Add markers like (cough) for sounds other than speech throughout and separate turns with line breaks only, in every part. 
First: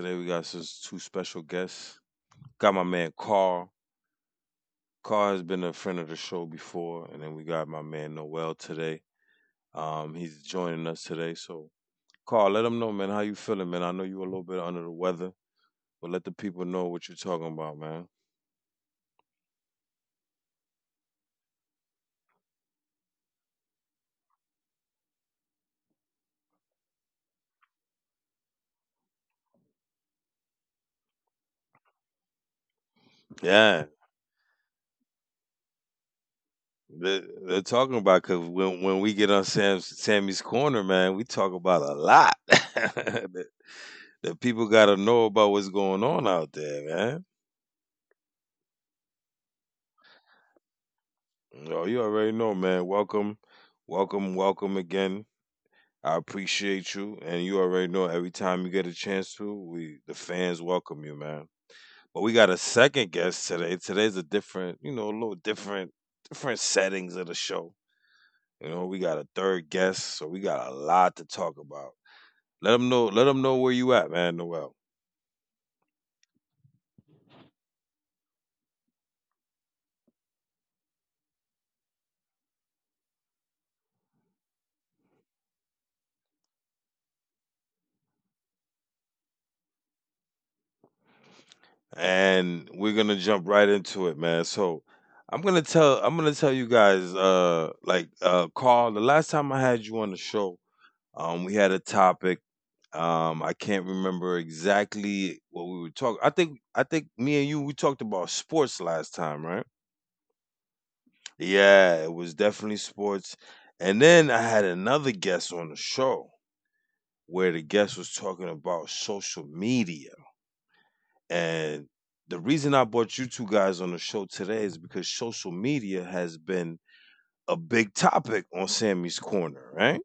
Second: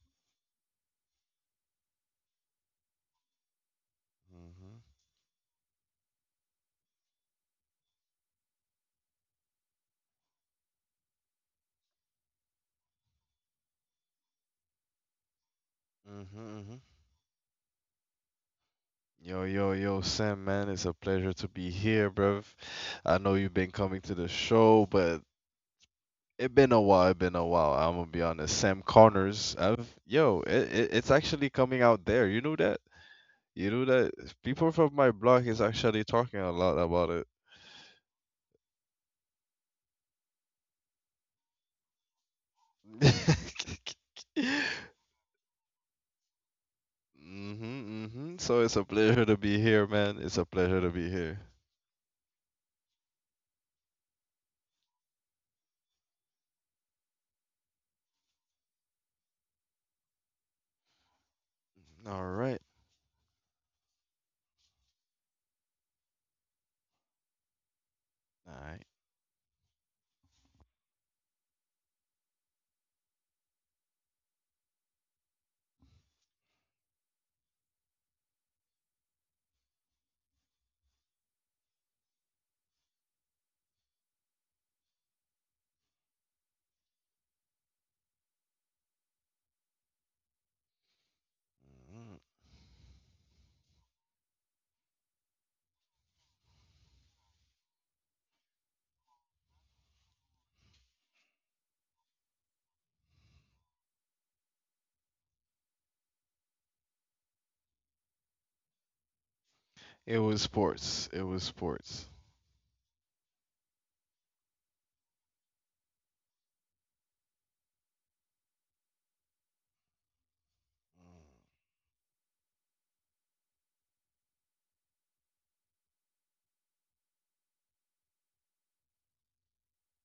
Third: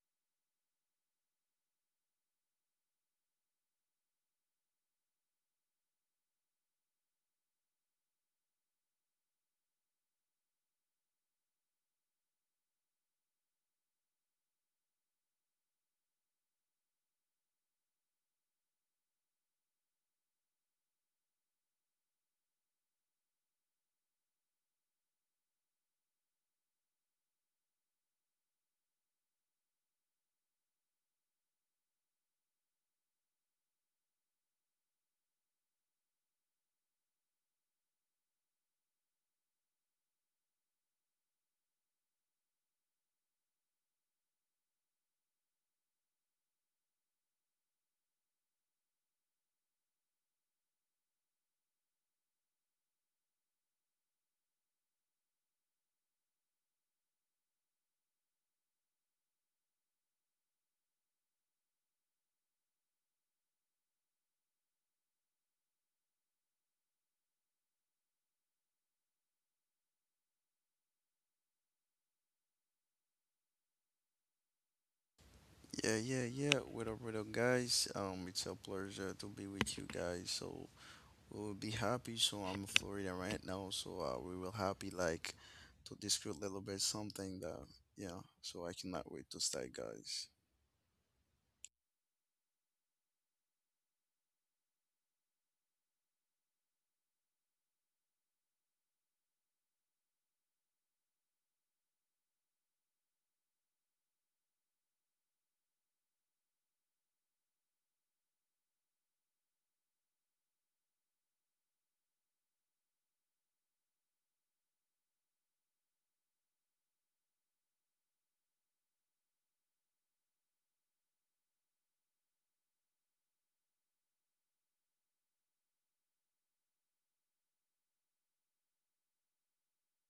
Today we got some two special guests. Got my man Carl.
Mhm.
Carl has been a friend of the show before, and then we got my man Noel today. He's joining us today. So, Carl, let them know, man, how you feeling, man. I know you a little bit under the weather, but let the
Mhm.
people
Mhm.
know what you're talking about, man.
Yo, yo, yo, Sam, man, it's a pleasure to be here, bruv. I know you've been coming to the show, but it been a while. It been a while. I'm gonna be honest. Sam Connors, it, it's actually coming out there. You knew that? You knew
Yeah,
that? People from my block is actually talking a lot about it.
they're talking about because when we get on Sam's Sammy's Corner, man, we talk about a lot. (laughs)
(laughs)
That people gotta know about what's going on out there, man.
Mhm, mhm. So it's a pleasure to be here, man. It's a pleasure to be here.
Oh, you already know, man. Welcome, welcome, welcome again. I appreciate you, and you already know every time you get a chance to, we the fans welcome you, man.
All
But we got
right.
a second guest today. Today's a different, you know, a little different, different settings of the show.
All
You
right.
know, we got a third guest, so we got a lot to talk about. Let them know where you at, man. Noel.
Yeah. What up, guys? It's a pleasure to be with you guys. So we will be happy. So I'm in Florida right now. So we will happy like to discuss a little bit something that yeah. So I cannot wait to start, guys.
And we're gonna jump right into it, man. So I'm gonna tell you guys, Carl. The last time I had you on the show, we had a topic. I can't remember exactly what we were talking. I think me and you we talked about sports last time, right?
It was sports. It was
Yeah,
sports.
it was definitely sports. And then I had another guest on the show, where the guest was talking about social media. And the reason I brought you two guys on the show today is because social media has been a big topic on Sammy's Corner, right?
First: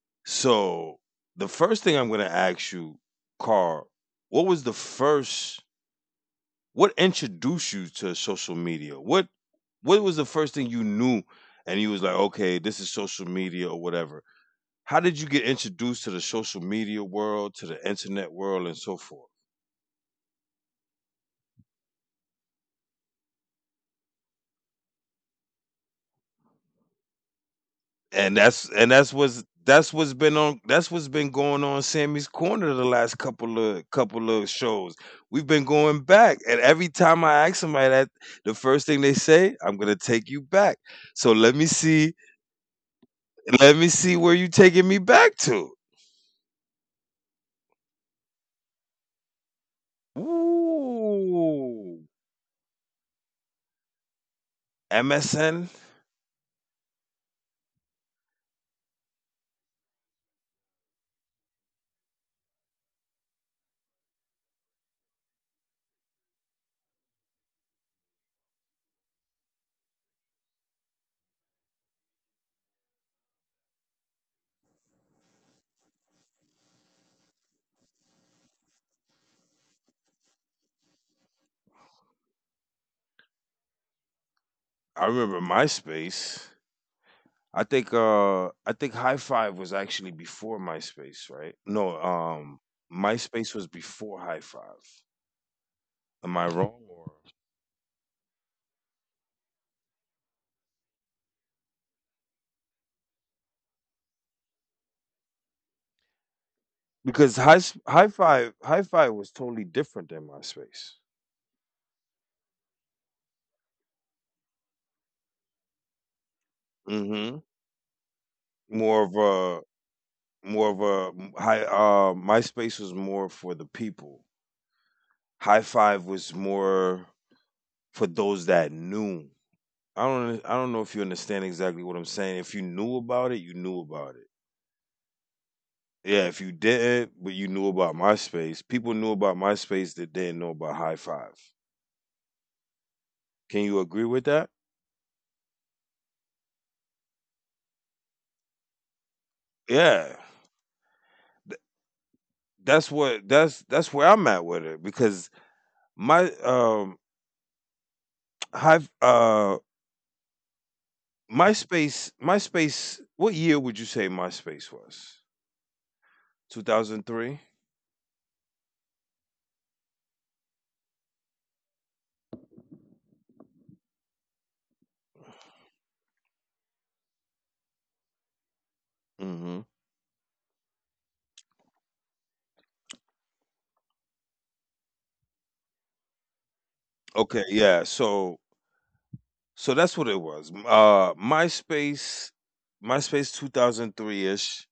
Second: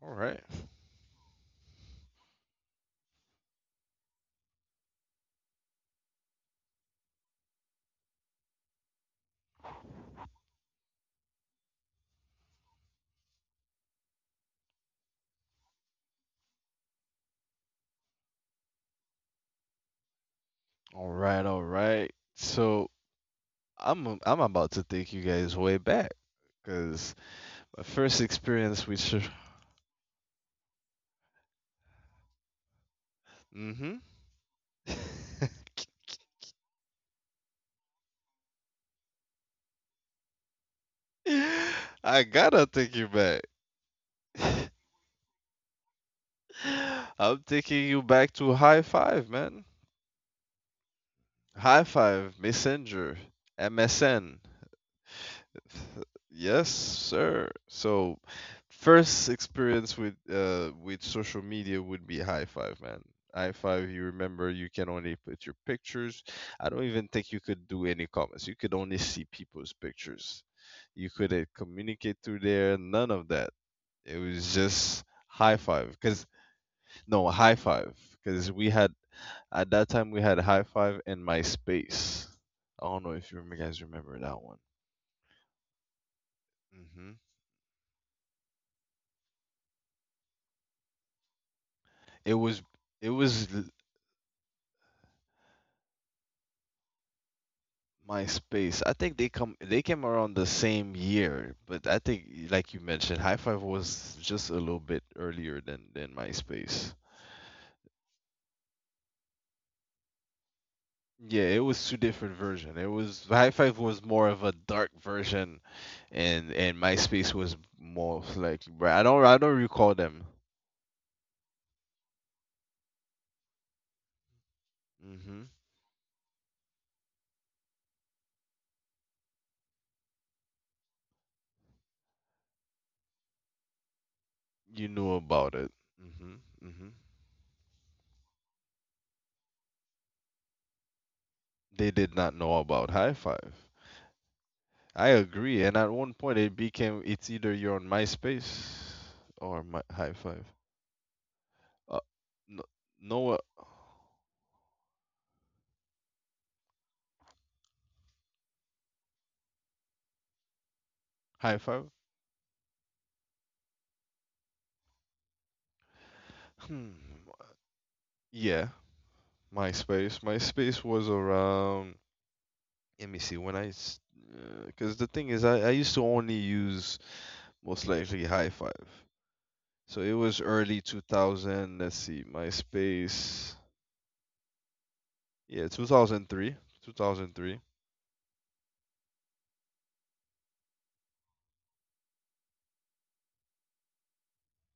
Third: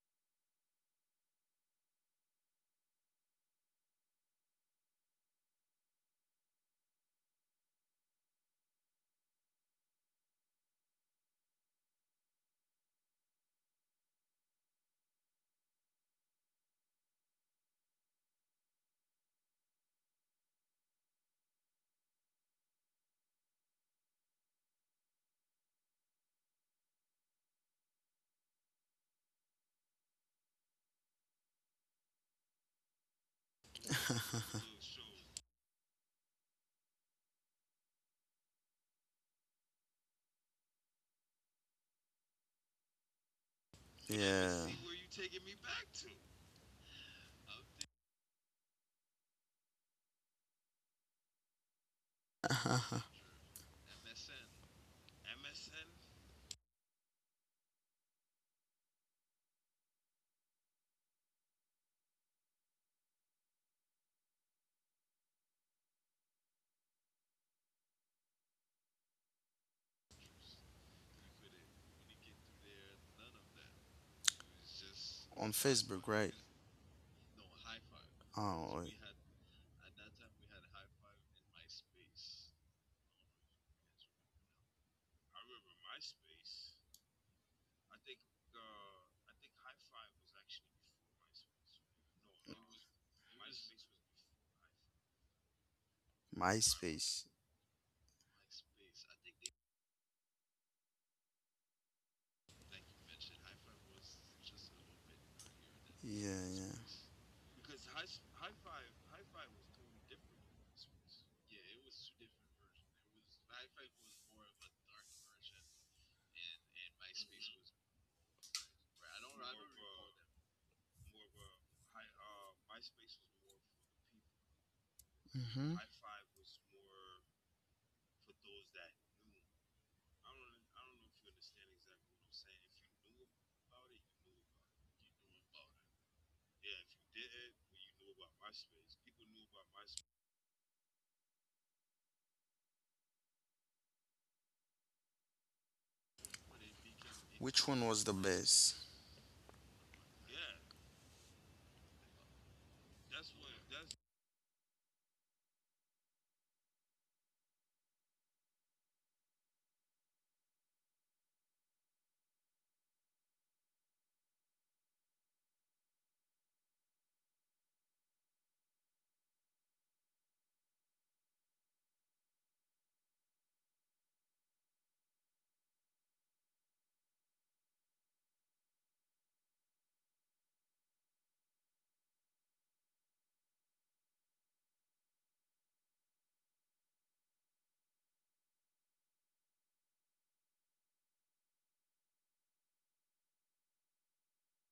All right.
So the first thing I'm going to ask you, Carl, what was the first, what introduced you to social media? What was the first thing you knew and you was like, okay, this is social media or whatever? How did you get introduced to the social media world, to the internet world, and so forth?
All right. All right. So I'm about to take you guys way back because my first
And
experience with
that's and
sh-
that's what's been on that's what's been going on Sammy's Corner the last
Mm-hmm.
couple of shows. We've been going back. And every time I ask somebody that, the first thing they say, I'm gonna take you back. So
(laughs) I gotta take you back.
let me see where you
Yeah.
taking me back to.
(laughs) I'm taking you back to High Five, man. High
Ooh.
Five,
Uh-huh.
Messenger, MSN.
M S N
Yes, sir. So, first experience with social media would be High Five, man. High Five, you remember you can only put your pictures. I don't even think you could do any comments. You could only see people's pictures. You couldn't communicate through there, none of that. It was just High
On
Five
Facebook,
cuz
right?
no, High Five cuz we
Oh,
had at that time we had High Five and MySpace. I don't know if you guys remember that one.
I remember MySpace. I think High Five was actually before MySpace, right?
It
No,
was it was l-
MySpace was before High Five. Am I wrong
MySpace.
or?
MySpace. I think they came around the same year, but I think like you mentioned, High Five was just a little bit earlier than
Yeah, yeah.
MySpace.
Because high five was totally different than MySpace.
Yeah, it was two different versions. It was High Five was more of a dark version, and MySpace
Hmm.
was more of like I
More
don't
of
I don't recall
a
them.
More of a high. MySpace was more for the people.
Hmm.
High
Mhm.
five was more for those that knew. I don't know if you understand exactly what I'm saying. If you knew about it, you knew about it.
You knew about it. Hmm.
Yeah, if you
Hmm.
didn't, but you knew about MySpace. People knew about MySpace that didn't know about High Five.
They did not know about High Five.
Can you agree with that?
I agree. And at one point, it became it's either
Which
you're on
one was the best?
MySpace or High
Yeah,
Five. Uh, no,
that's
no,
what
uh,
that's where I'm at with it because my have
High Five.
MySpace. MySpace, what year would you say MySpace was?
Hmm.
2003?
Yeah, MySpace. MySpace was around. Let me see because the thing is, I used to only use most likely High Five.
Mhm.
So it was early 2000. Let's see, MySpace. Yeah, 2003.
Okay,
2003.
yeah. So so that's what it was. Uh, MySpace. MySpace 2003-ish.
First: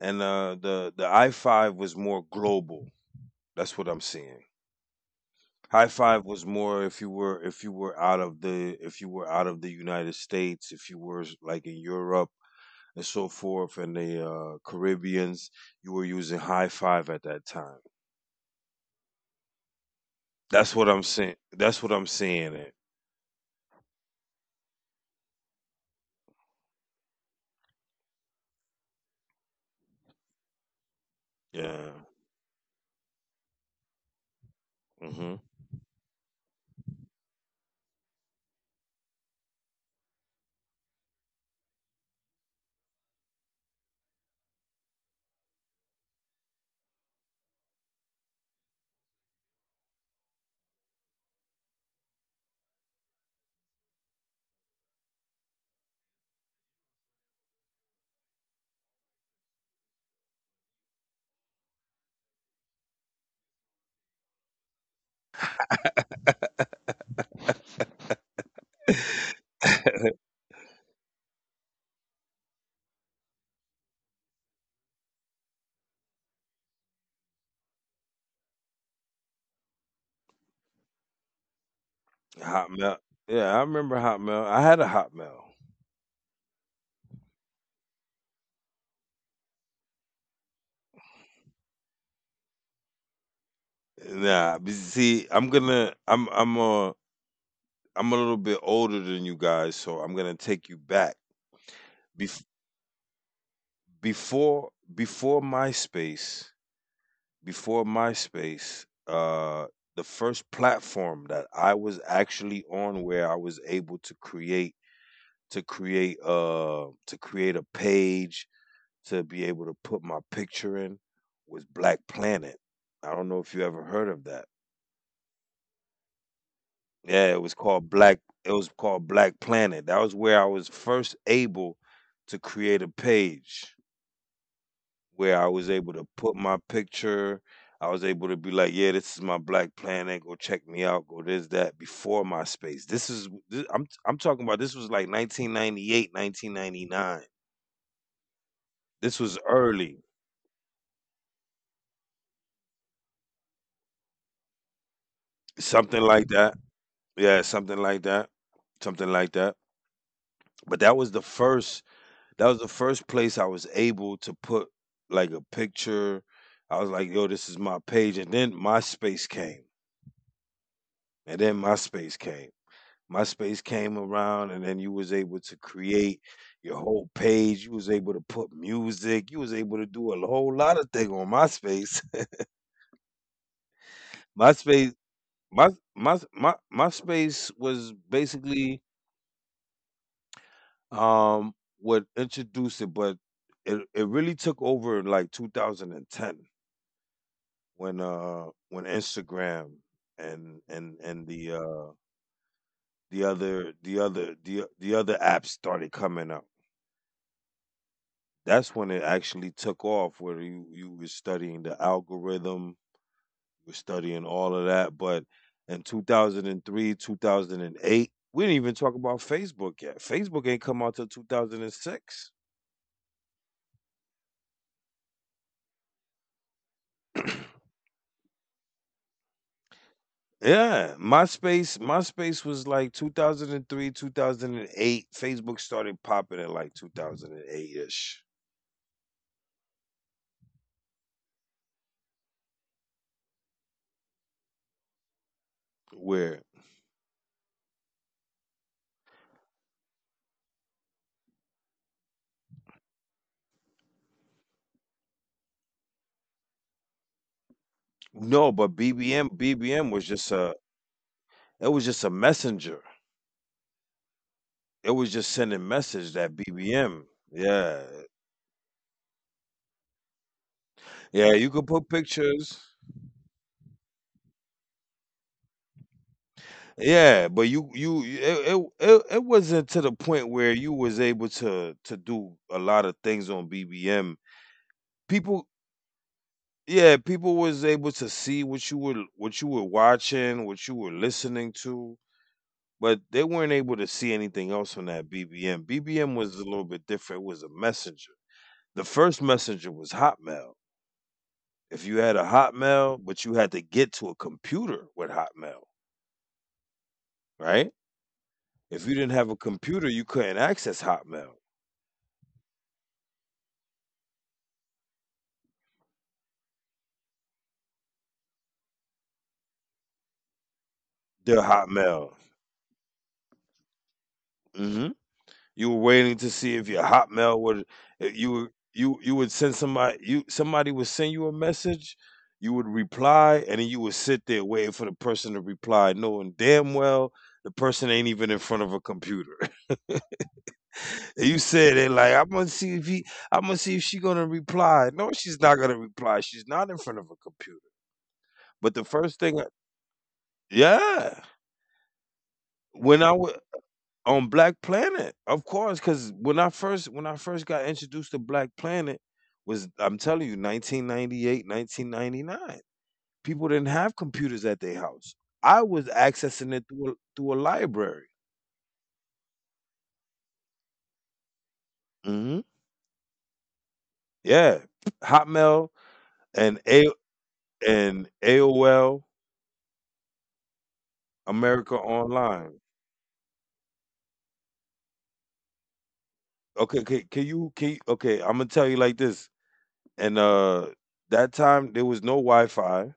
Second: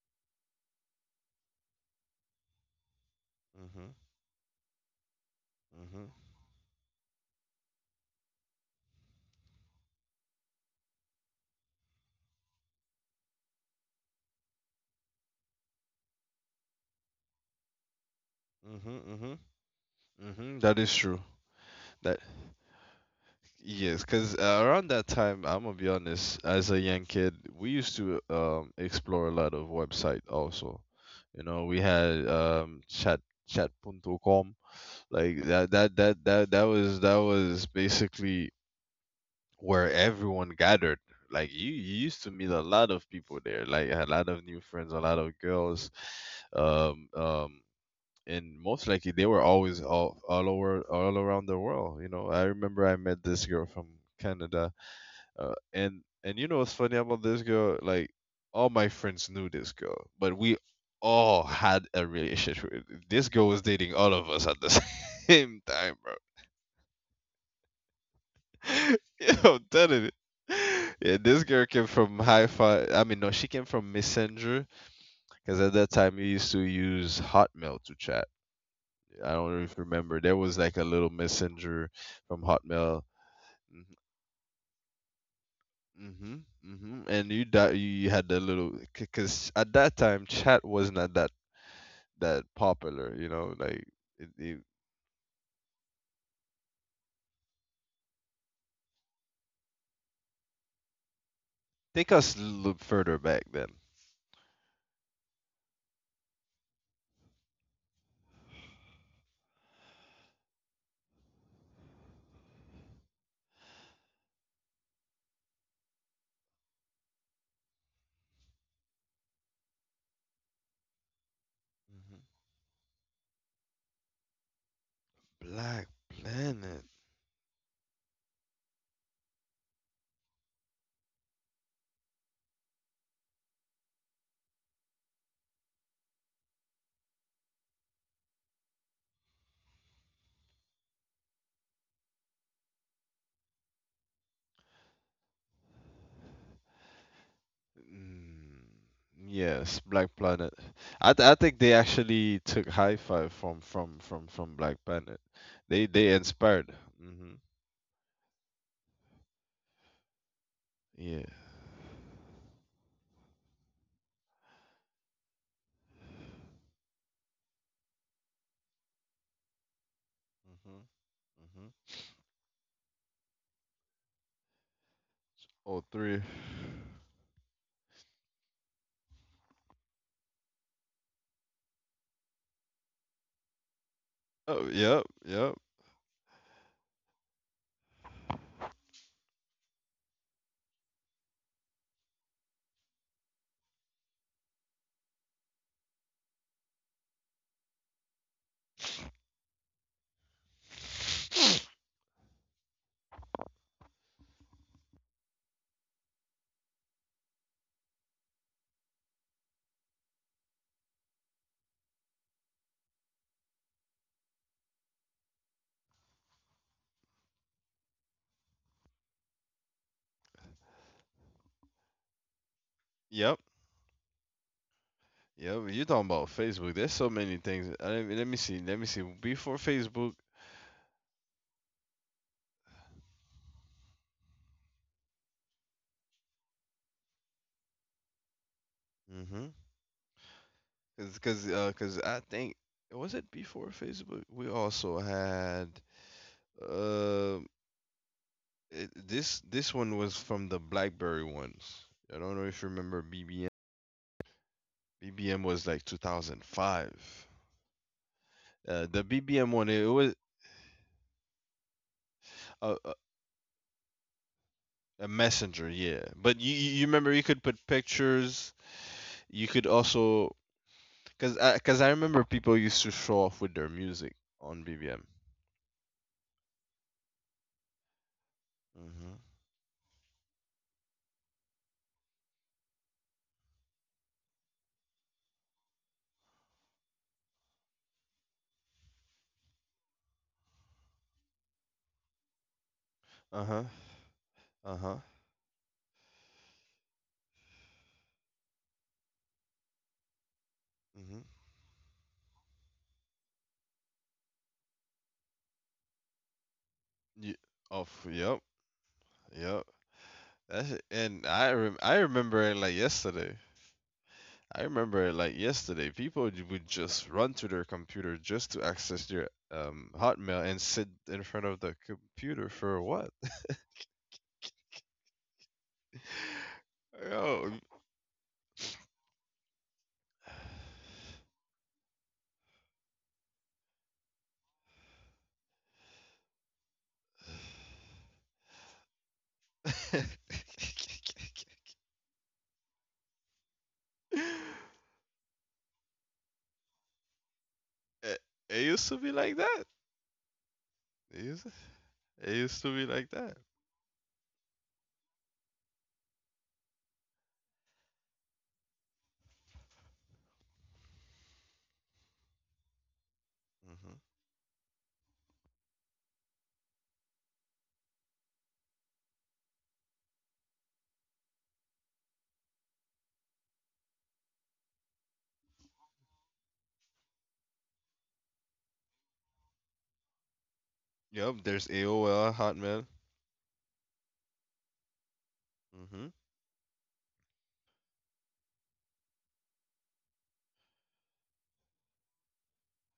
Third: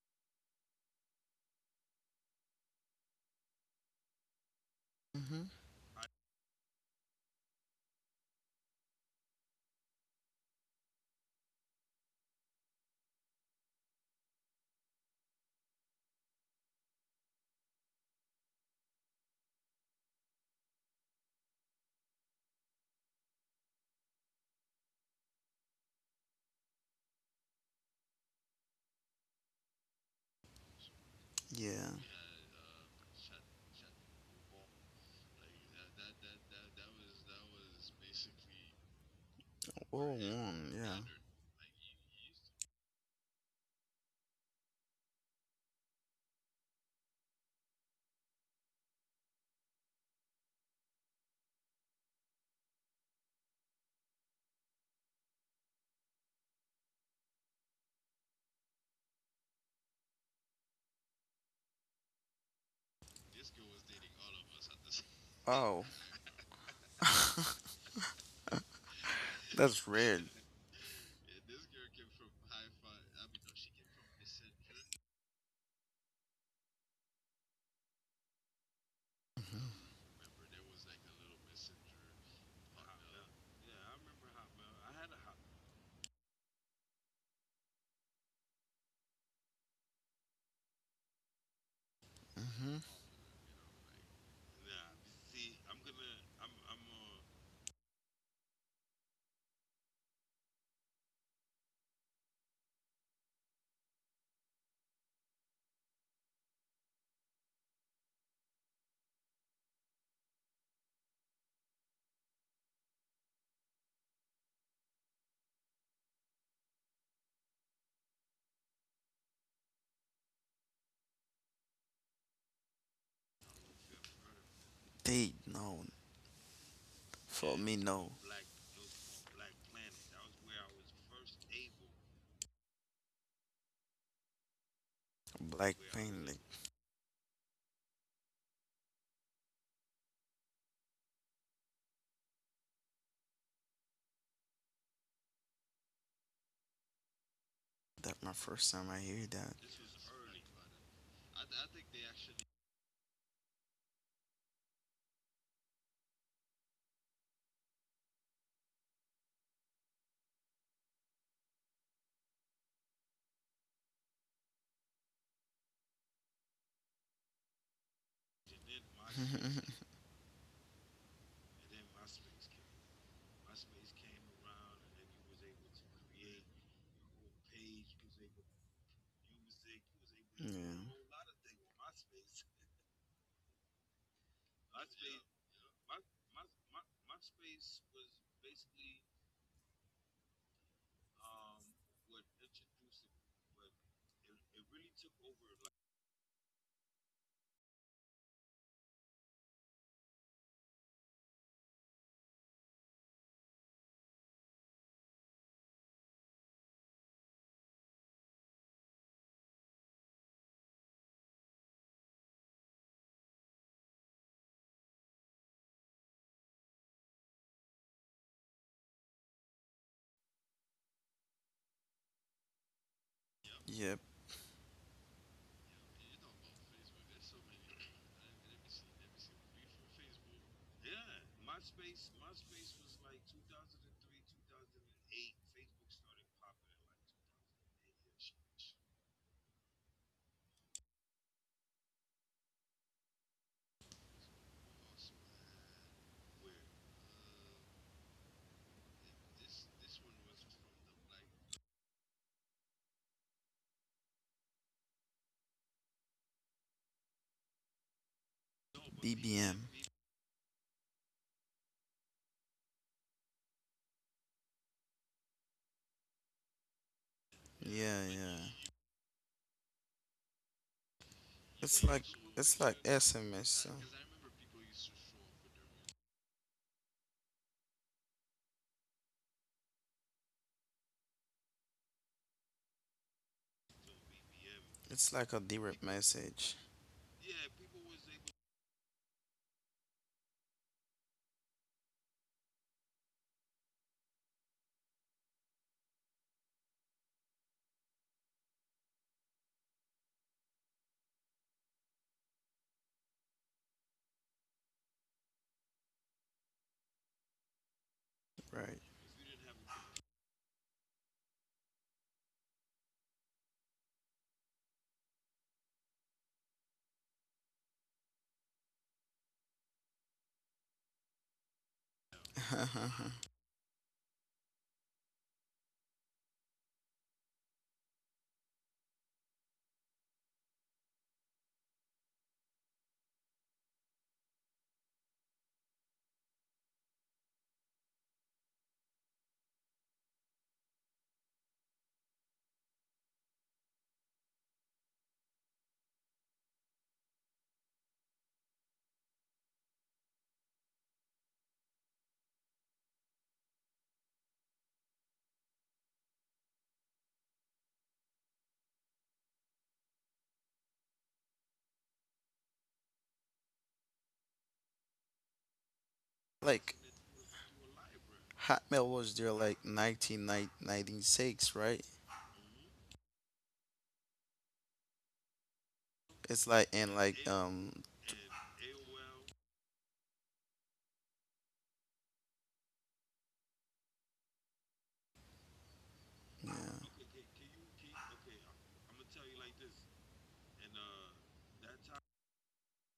And uh, the i5 was more global. That's what
Mhm.
I'm seeing.
hmm
High
Mhm.
5 was more if you were out of the if you were out of the United States, if you were like in Europe and so forth, and the Caribbeans, you were using high five at that time.
Mhm. Mhm. Mhm.
That's
That
what
is
I'm
true.
saying. That's what I'm
That.
saying. It.
Yes, because around that time, I'm gonna be honest, as a young kid, we used to explore a lot of website also. You know, we
Yeah.
Yeah.
had chat punto com,
Hmm.
like that was basically where
World
everyone
one. Yeah.
gathered. Like you used to meet a lot of people there, like I had a lot of new friends, a lot of girls, um, um, and most likely they were always all around the world. You know, I remember I met this girl from Canada, and you know what's funny about this girl? Like all my friends knew this girl, but we all had a relationship. This girl was dating all of us at the (laughs) same
Wow.
time, bro. (laughs) Yeah, I'm
That's
telling it.
red.
Yeah, this girl came from Hi Fi. I mean, no, she came from Messenger because at that time we used to use Hotmail to chat. I don't know if you
hmm
remember. There was like a little messenger from
Hotmail.
Hotmail.
Yeah, I remember Hotmail. I had a Hotmail.
Mm-hmm, mm-hmm. And you had that little because at that time chat wasn't at that
hmm
popular, you know. Like, it,
Nah,
it,
but see, I'm gonna, I'm a little bit older than you guys, so I'm gonna take you back.
take us a
Bef-
little further back then.
before, Before MySpace, before MySpace, uh, the first platform that I was actually on where I was able to create a page to be able to put my picture in was Black
Hmm.
Planet. I don't know if you ever heard of that.
They no.
Black Planet.
Yeah, it was
For me,
called
no.
Black Planet. That was where I was first able to create a page where I was
Black
able to
pain.
put
Like
my picture. I was able to be like, yeah, this is my Black Planet. Go check me out. Go this that before MySpace. I'm talking about. This was like 1998, 1999.
that. My
Mm,
first time I
This
hear
was
that.
yes,
early.
Black Planet. I think they actually took High Five from Black Planet. They
Something
they
like that.
inspired. Mm-hmm.
Yeah, something like that. Something like that. But that was the
Yeah.
first, that was the first place I was able to put like a picture. I was like, yo, this is my page. And then MySpace came.
(laughs)
Mm-hmm.
And then
Mm-hmm.
MySpace came. MySpace came around, and then you was able to
Oh
create
three.
your whole page. You was able to put music. You was able to do a whole lot
yeah.
of things on MySpace. (laughs)
Oh
MySpace.
yep, yep.
my my MySpace was basically um would introduce it, but it really took over in like 2010, when Instagram and the the, other apps started coming up. That's when it actually took off, where you were studying the algorithm, you were studying all of that. But in 2003, 2008, we didn't even talk about Facebook yet. Facebook ain't come out till 2006.
(sniffs) Yep.
Yeah.
Yeah, but you're talking about Facebook. There's so many things. I mean, let me see. Let me see. Before Facebook,
Yeah, MySpace, MySpace was like 2003, 2008. Facebook started popping in like 2008-ish.
mm-hmm. Cause I think, was it before Facebook? We also had
Where
uh, this one was from the BlackBerry ones. I don't know if you remember BBM. BBM was like 2005.
no, but
The BBM
BBM.
one, it
BBM was
was
just a, it was just a
a,
messenger.
a
It
a
was just sending
messenger, yeah.
message that
But you
BBM.
remember, you could put
Yeah.
Yeah. Yeah.
pictures. You could also
Yeah,
cause,
you could
It's
put
I
like
remember people
it's
pictures.
like
used to show off
SMS.
with their
So
music on BBM.
Yeah, but you it, it it
Mm-hmm.
it wasn't to the point where you was able to do a lot of things on BBM.
it's like a
People.
direct message,
Yeah, people was able to see what you were watching, what you were listening to, but they
Uh
weren't
huh.
able to see anything
Uh
else on
huh.
that BBM. BBM was a little bit different. It was a messenger. The first messenger was Hotmail.
Mm-hmm.
If you had a Hotmail, but you had to get to a computer with Hotmail,
Yeah.
right?
Of Yep.
right?
If you didn't have a
Yep.
computer, you couldn't
That's
access
it. And
Hotmail.
I remember it like yesterday. I remember it like yesterday. People would just run to their computer just to access their Hotmail and sit in
Their
front of the
Hotmail.
computer for what?
(laughs)
Hmm. You were waiting to see if your
(laughs)
Hotmail
Yo.
would, if you were- you would send somebody, you somebody would send you a message, you would reply, and then you would sit there waiting for the person to reply, knowing damn well the person ain't even in front of a computer. (laughs)
(laughs)
And you said it like I'm gonna see if she's
it,
gonna reply. No, she's not gonna reply. She's not in front of a computer.
it
But the
used to be
first
like
thing, I,
that.
yeah,
It used, it used to be
when
like
I wa
that.
on Black Planet, of course, because when I first got introduced to Black Planet was, I'm telling you, 1998, 1999. People didn't
Mm-hmm.
have computers at their house. I was accessing it
like
through a, through a library.
Hotmail was there like 1996, right?
Hmm. Yeah, Hotmail
It's
and
like
a
in like
and AOL.
Yep, there's
America
AOL,
Online.
Hotmail. Mm-hmm. (sighs)
Okay, okay? I'm gonna tell you like this. And that time there was no Wi-Fi.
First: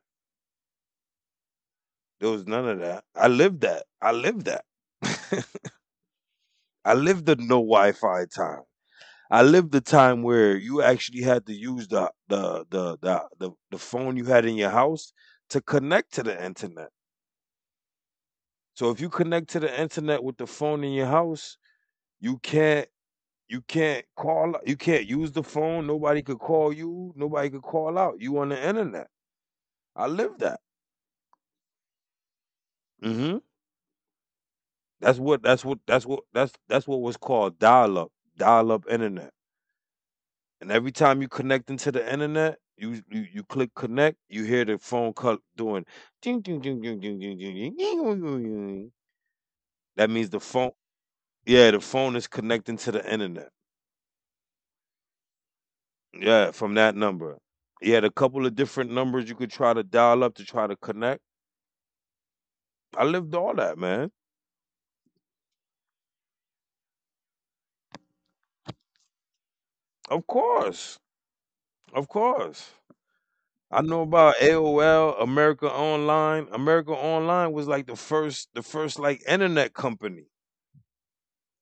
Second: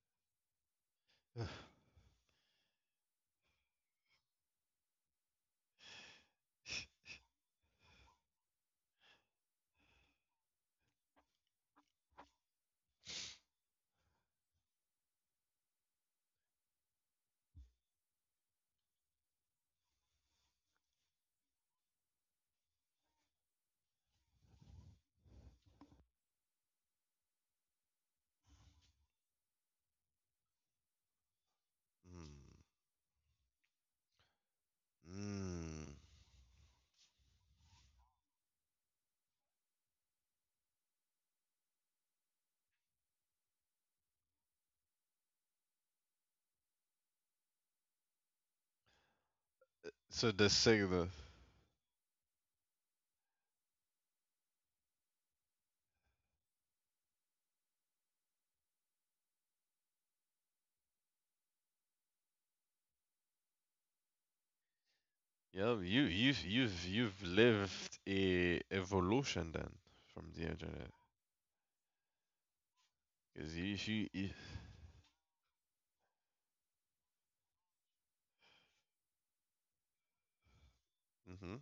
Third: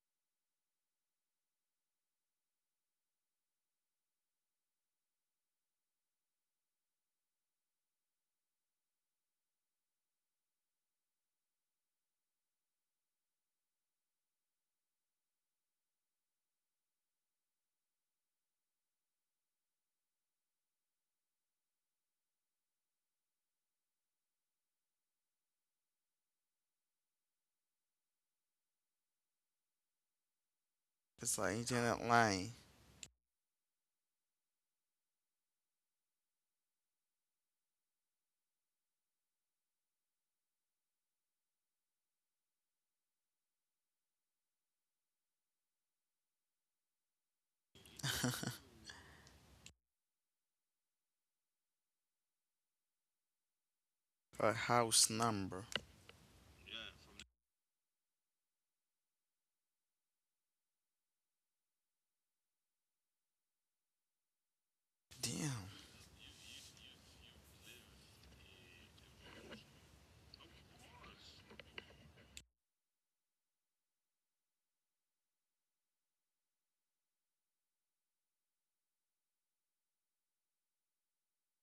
There was none of that. I lived that. I lived that. (laughs) I lived the no Wi-Fi time. I lived the time where you actually had to use the phone you had in your house to connect to the internet. So if you connect to the internet with the phone in your house, you can't, you can't call you can't use the phone. Nobody could call you. Nobody could call out. You on the internet. I lived that.
it's like internet
Mm.
line,
Hmm. That's what
Mm.
that's what was called dial up, dial up internet. And every time you connect into the internet, you click connect, you hear the phone call doing ding ding ding ding ding ding ding ding ding ding ding ding. That means
So
the
the
phone,
signal.
yeah, the phone is connecting to the internet.
a house number.
Yeah, from that number. He had a couple of different numbers you could try to dial up to try to connect. I lived all that, man.
Damn,
Yep, you've lived a evolution then
Of
from the internet.
course. Of course.
Cause
I know
you
about AOL, America Online. America Online was like the first, the first like internet company.
mm-hmm.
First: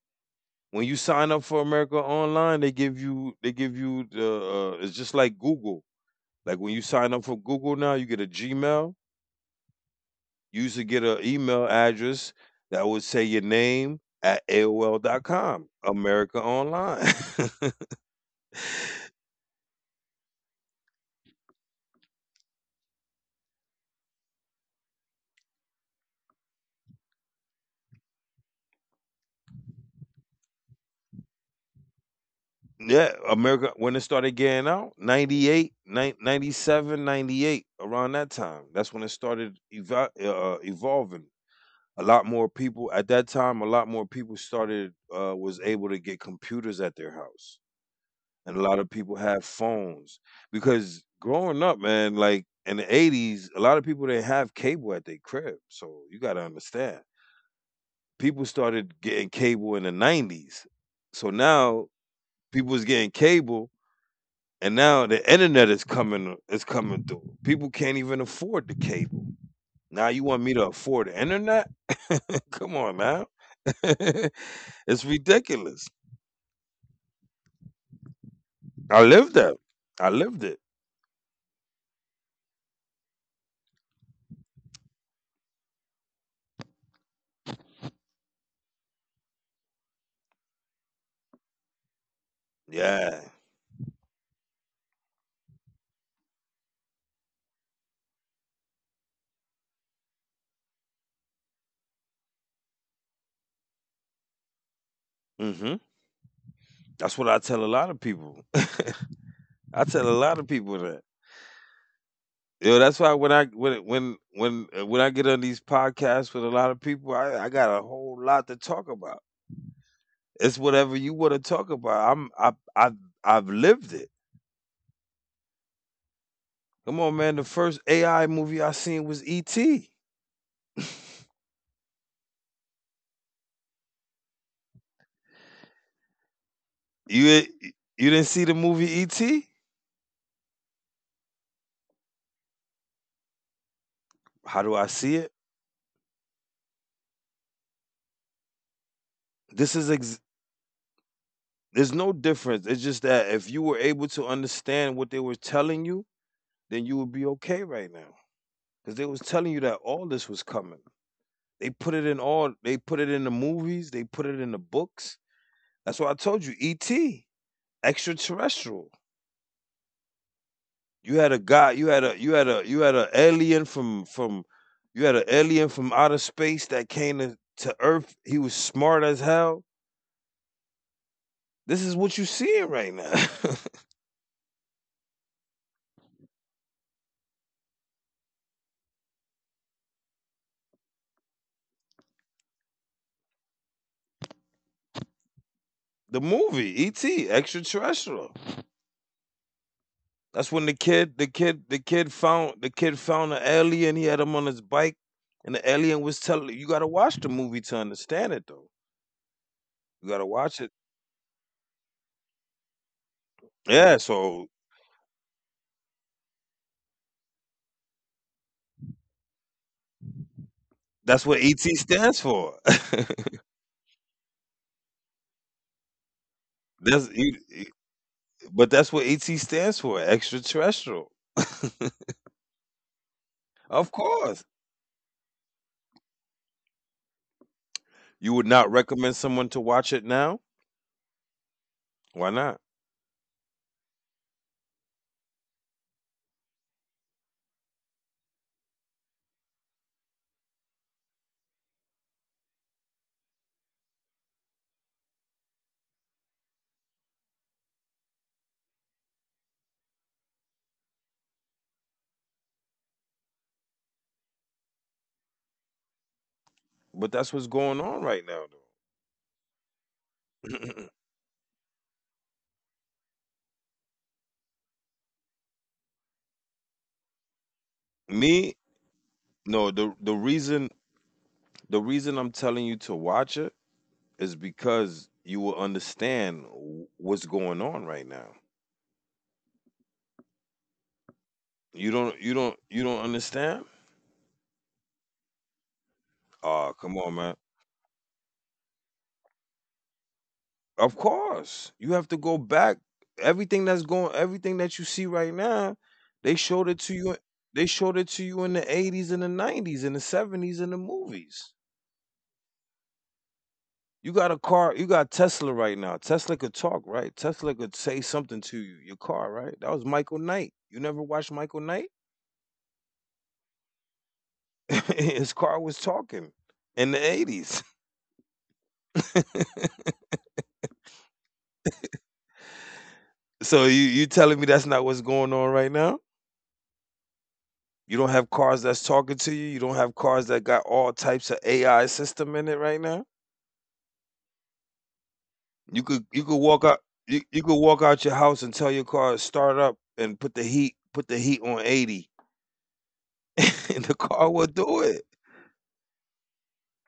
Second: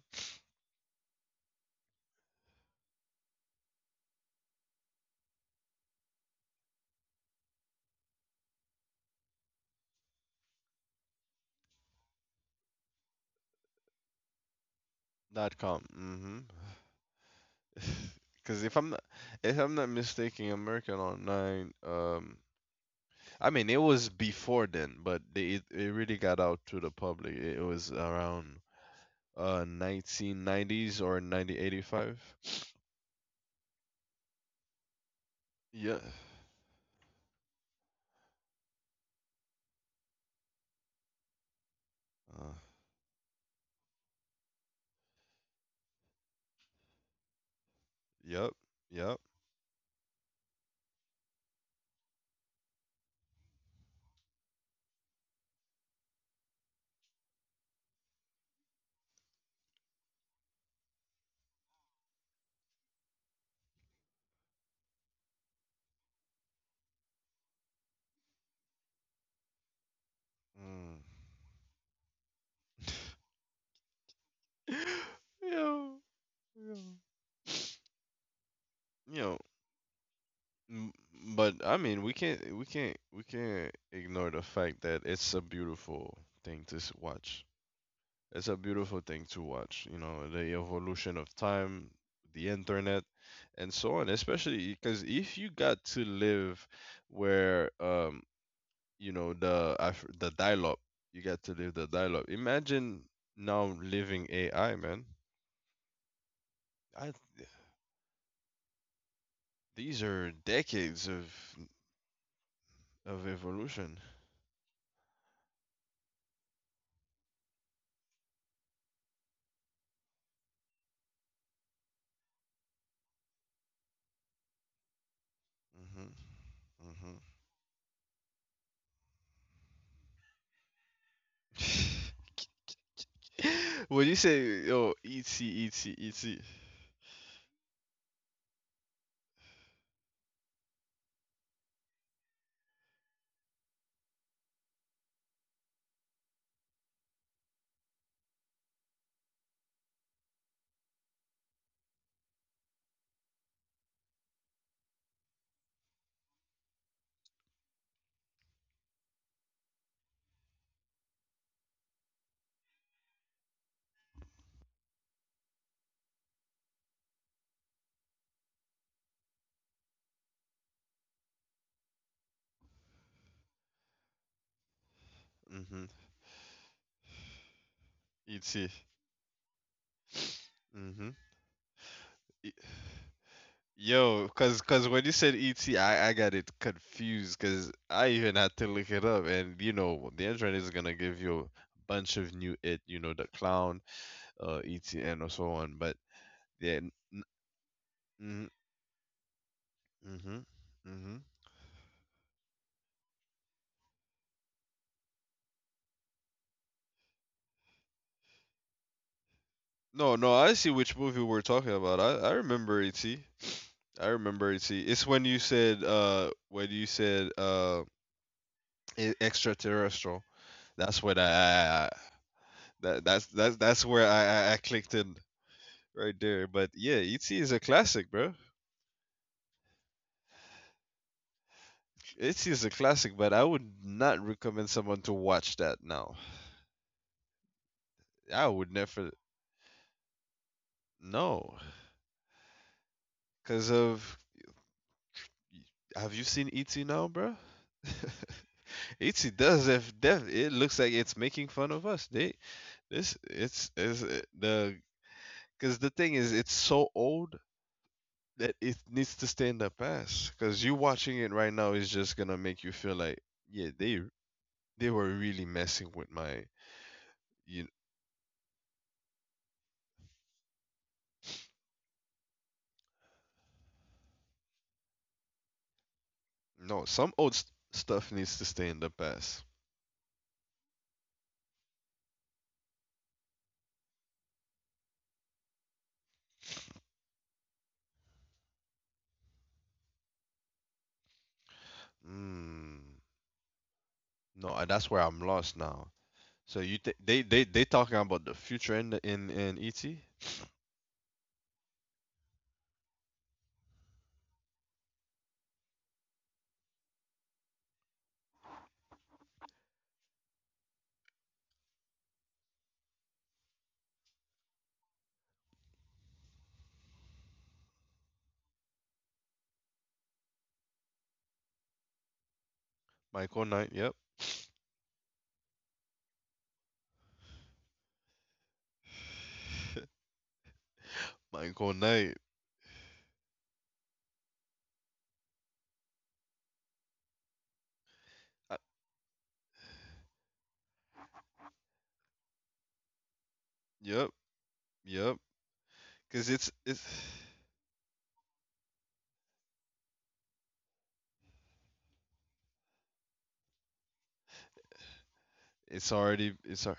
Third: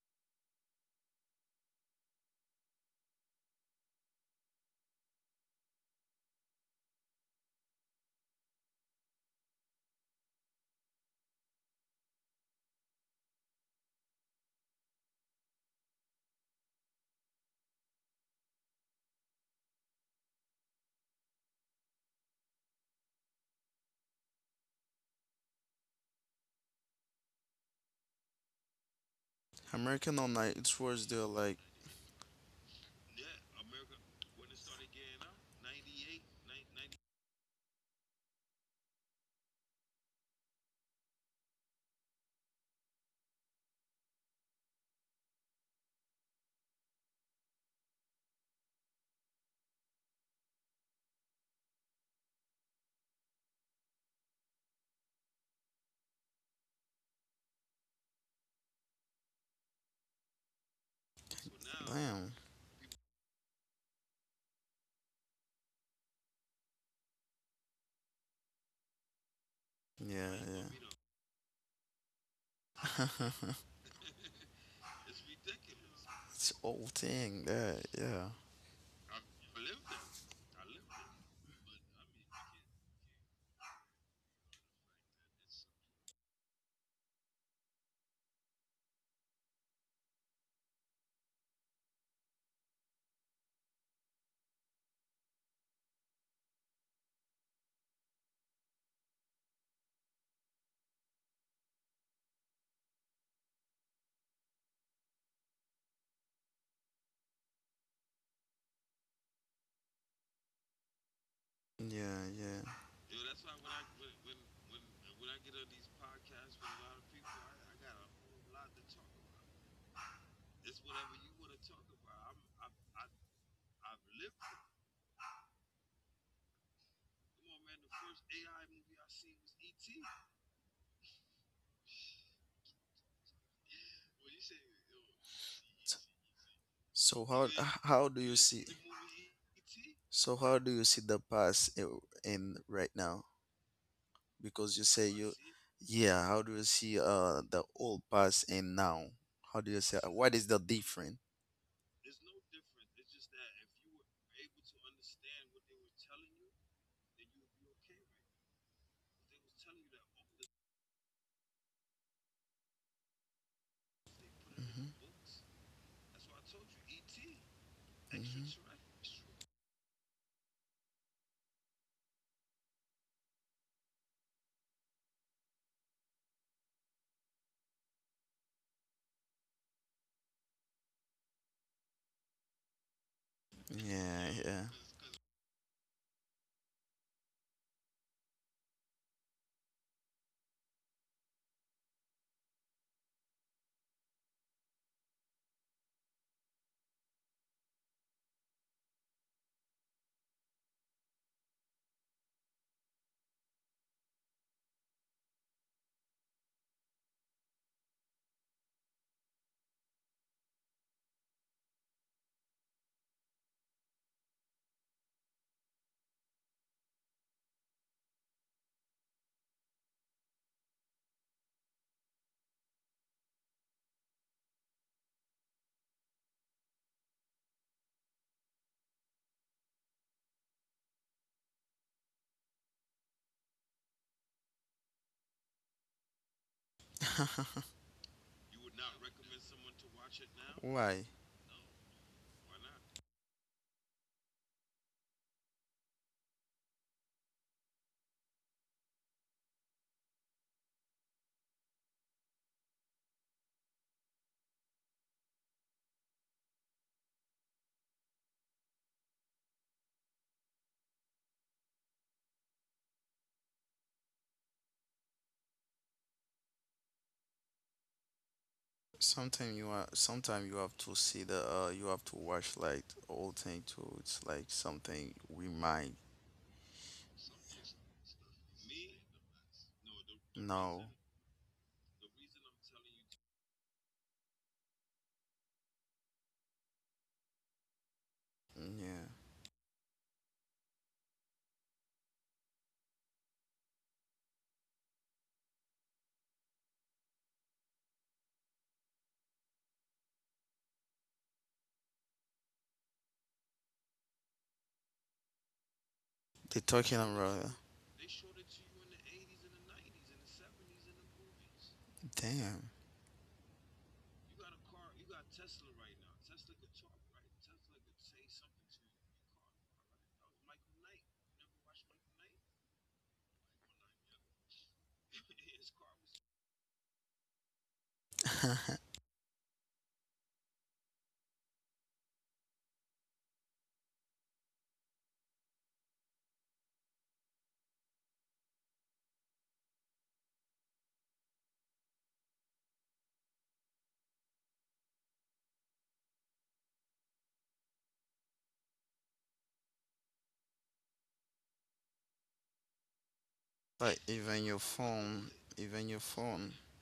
When you sign up for America Online, they give you the it's just like Google. Like when you sign up for Google now, you get a Gmail. You used to get an email address that would say your name at AOL dot
Dot
com.
com. Mm-hmm.
America Online. (laughs)
(sighs) (laughs) Cause if I'm not mistaken, American Online. I mean it was before then, but it really got out to the public. It was around
American Online. It
1990s
was
or
there like,
1985.
Yeah, America. When it started getting out, 98,
Yeah.
97, 98, around that time. That's when it started eva evolving. A lot more
Uh,
people at that time, a lot more people started was able to get computers at their house,
yep.
and a lot of people
Yep.
have phones, because growing up, man, like in the 80s, a lot of people didn't have cable at their crib. So you got to understand, people started getting cable in the 90s. So now
damn.
people was getting cable, and now the internet is coming through. People can't even afford the cable. Now you
Yeah,
want me to
Mm.
afford the internet? (laughs) Come on, man.
yeah.
(laughs) It's
(laughs)
ridiculous.
Yo.
(laughs) it's
Yo.
old thing. Yeah,
I
Yo.
lived that. I lived it.
m- But I mean, we can't ignore the fact that it's a beautiful thing watch. It's a beautiful thing to watch. You know, the evolution of time, the internet,
Yeah.
and so on. Especially because if you got to live where, you know, the dial-up, you got to live the dial-up. Imagine now living AI, man.
Hmm.
I
That's what I tell a lot of people. (laughs) I
These
tell a
are
lot of people that.
decades
yeah.
Yo, that's why
of evolution.
when I get on these podcasts with a lot of people, I got a whole lot to talk about. It's whatever you want to talk about. I I've lived it. Come on,
Hmm.
man. The first AI movie I seen was E.T.
Hmm. (laughs) When you say, oh, etsy, etsy, etsy.
You
So how
you
do
didn't
you
see the
see?
movie E.T.?
So how do you see the past in right now?
How do
because
I
you
see
say
it?
you yeah how do you see the old past and now how
This
do
is
you say
ex-
what is the difference
there's no difference. It's just that if you were able to understand what they were telling you, then you would be okay right now. Because they was telling you that all this was coming. They put it in all. They put it in the movies. They put it in the
hmm
books. That's why I told you E.T.,
hmm
extraterrestrial. You had a guy. You had an alien from, you had an alien from
Hmm.
outer space that came to Earth. He was
Etsy.
smart as hell.
Hmm.
This is what you seeing right now.
yeah
Yo, cause
yeah
cause when you said etsy, I got it confused, cause I even had to look it up, and you know the internet is gonna give you a bunch of new it, you know, the clown, etsy, and so on, but
(laughs) The movie
yeah,
ET, extraterrestrial.
mm-hmm, mm-hmm.
That's when the kid the kid the kid found an alien. He had him on his bike, and the alien was telling, you got to watch the movie to understand it though. You got
No,
to
no,
watch
I
it.
see which movie we're talking about. I remember E.T.
Yeah,
I
so
remember E.T. It's when you said extraterrestrial. That's
that's
when
what ET
I
stands for.
that's where I clicked in right there. But
(laughs)
yeah,
That's
E.T. is
you.
a classic, bro.
But that's what ET stands for, extraterrestrial. (laughs)
E.T. is a classic, but I would
Of
not
course.
recommend someone to watch that now.
You would
I
not
would
recommend
never
someone to watch it now?
why
no,
Why not?
cause of, have you seen E.T. now, bro? (laughs) Itzy does if def, it looks like it's making fun of us. They this it's is the, because the thing is it's so old that it needs to stay in the past. Because you watching it right now is just gonna make you feel like, yeah, they were really messing with my,
But that's what's
you,
going on right now
sometimes you are sometimes you have
though.
to see the you have to watch like old thing too it's like something we might
no, some old
(clears throat)
stuff needs to
Me,
stay in the past.
no, the the reason
know
the reason I'm telling you to watch it is because you will understand what's going on right now.
yeah
You don't you don't
Mm,
you don't understand?
no, that's where I'm lost now. So
Oh,
you
come on, man.
they talking about the future in in E.T.
Of course. You have to go back. Everything that you see right now, they showed
they
it to
talking
you
about
they showed it to you in the 80s and the 90s and the 70s in the movies.
damn
You got a car, you got Tesla right now. Tesla could talk, right? Tesla could say something to you, your car, right? That was Michael Knight. You never watched Michael Knight?
Michael Knight. Yep.
(laughs) His car was talking in the 80s. (laughs)
(laughs) Michael Knight.
So you telling me that's not what's going on right now? You don't have
Uh,
cars that's talking to you. You don't have cars that got all types of AI system in it right now.
yep, yep.
You could you could
Because
walk out you could walk out your house and tell your car to start up and put the heat on 80 (laughs) and
(laughs)
the
like
car will do it.
even
it's
your
already,
phone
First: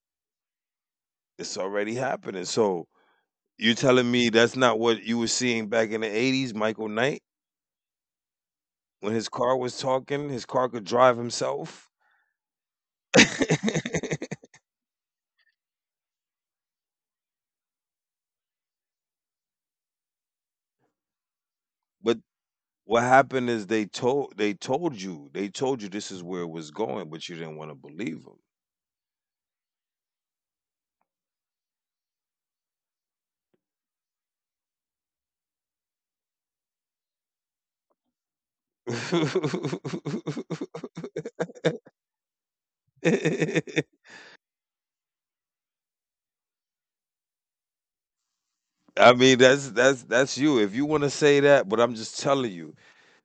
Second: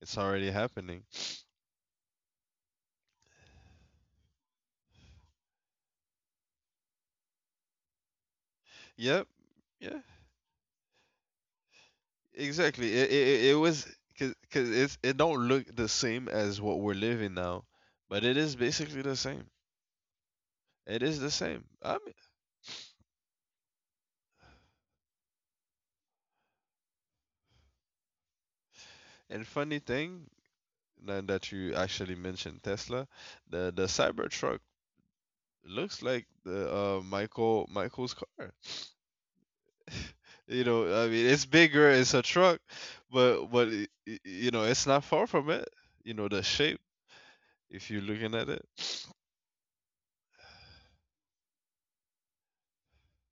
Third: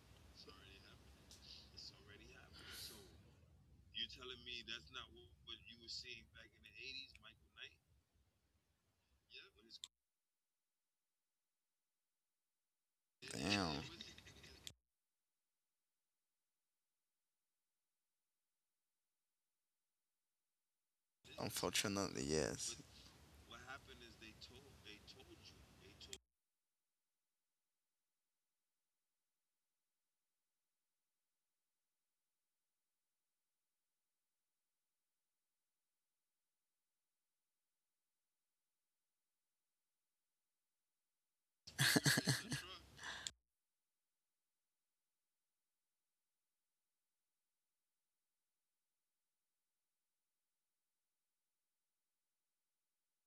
it's already happening.
It's already happening. So you're telling me that's not what you were seeing back in the 80s, Michael Knight, when
Yep,
his car was
yeah,
talking, his car could drive himself.
exactly.
(laughs)
It
damn (laughs)
was because cause it's it don't look the same as what we're living now, but it is basically the same. It is the same. I mean,
But
Unfortunately, yes.
what happened is they told you this is where it was going, but you didn't want to believe them.
and funny thing, now that you actually mentioned Tesla, the Cybertruck looks like the Michael's car. (laughs) You know, I mean, it's bigger, it's a truck, but
(laughs)
you know, it's not far from it. You know, the shape, if you're looking at it.
I mean, that's you. If you want to say that, but I'm just telling you,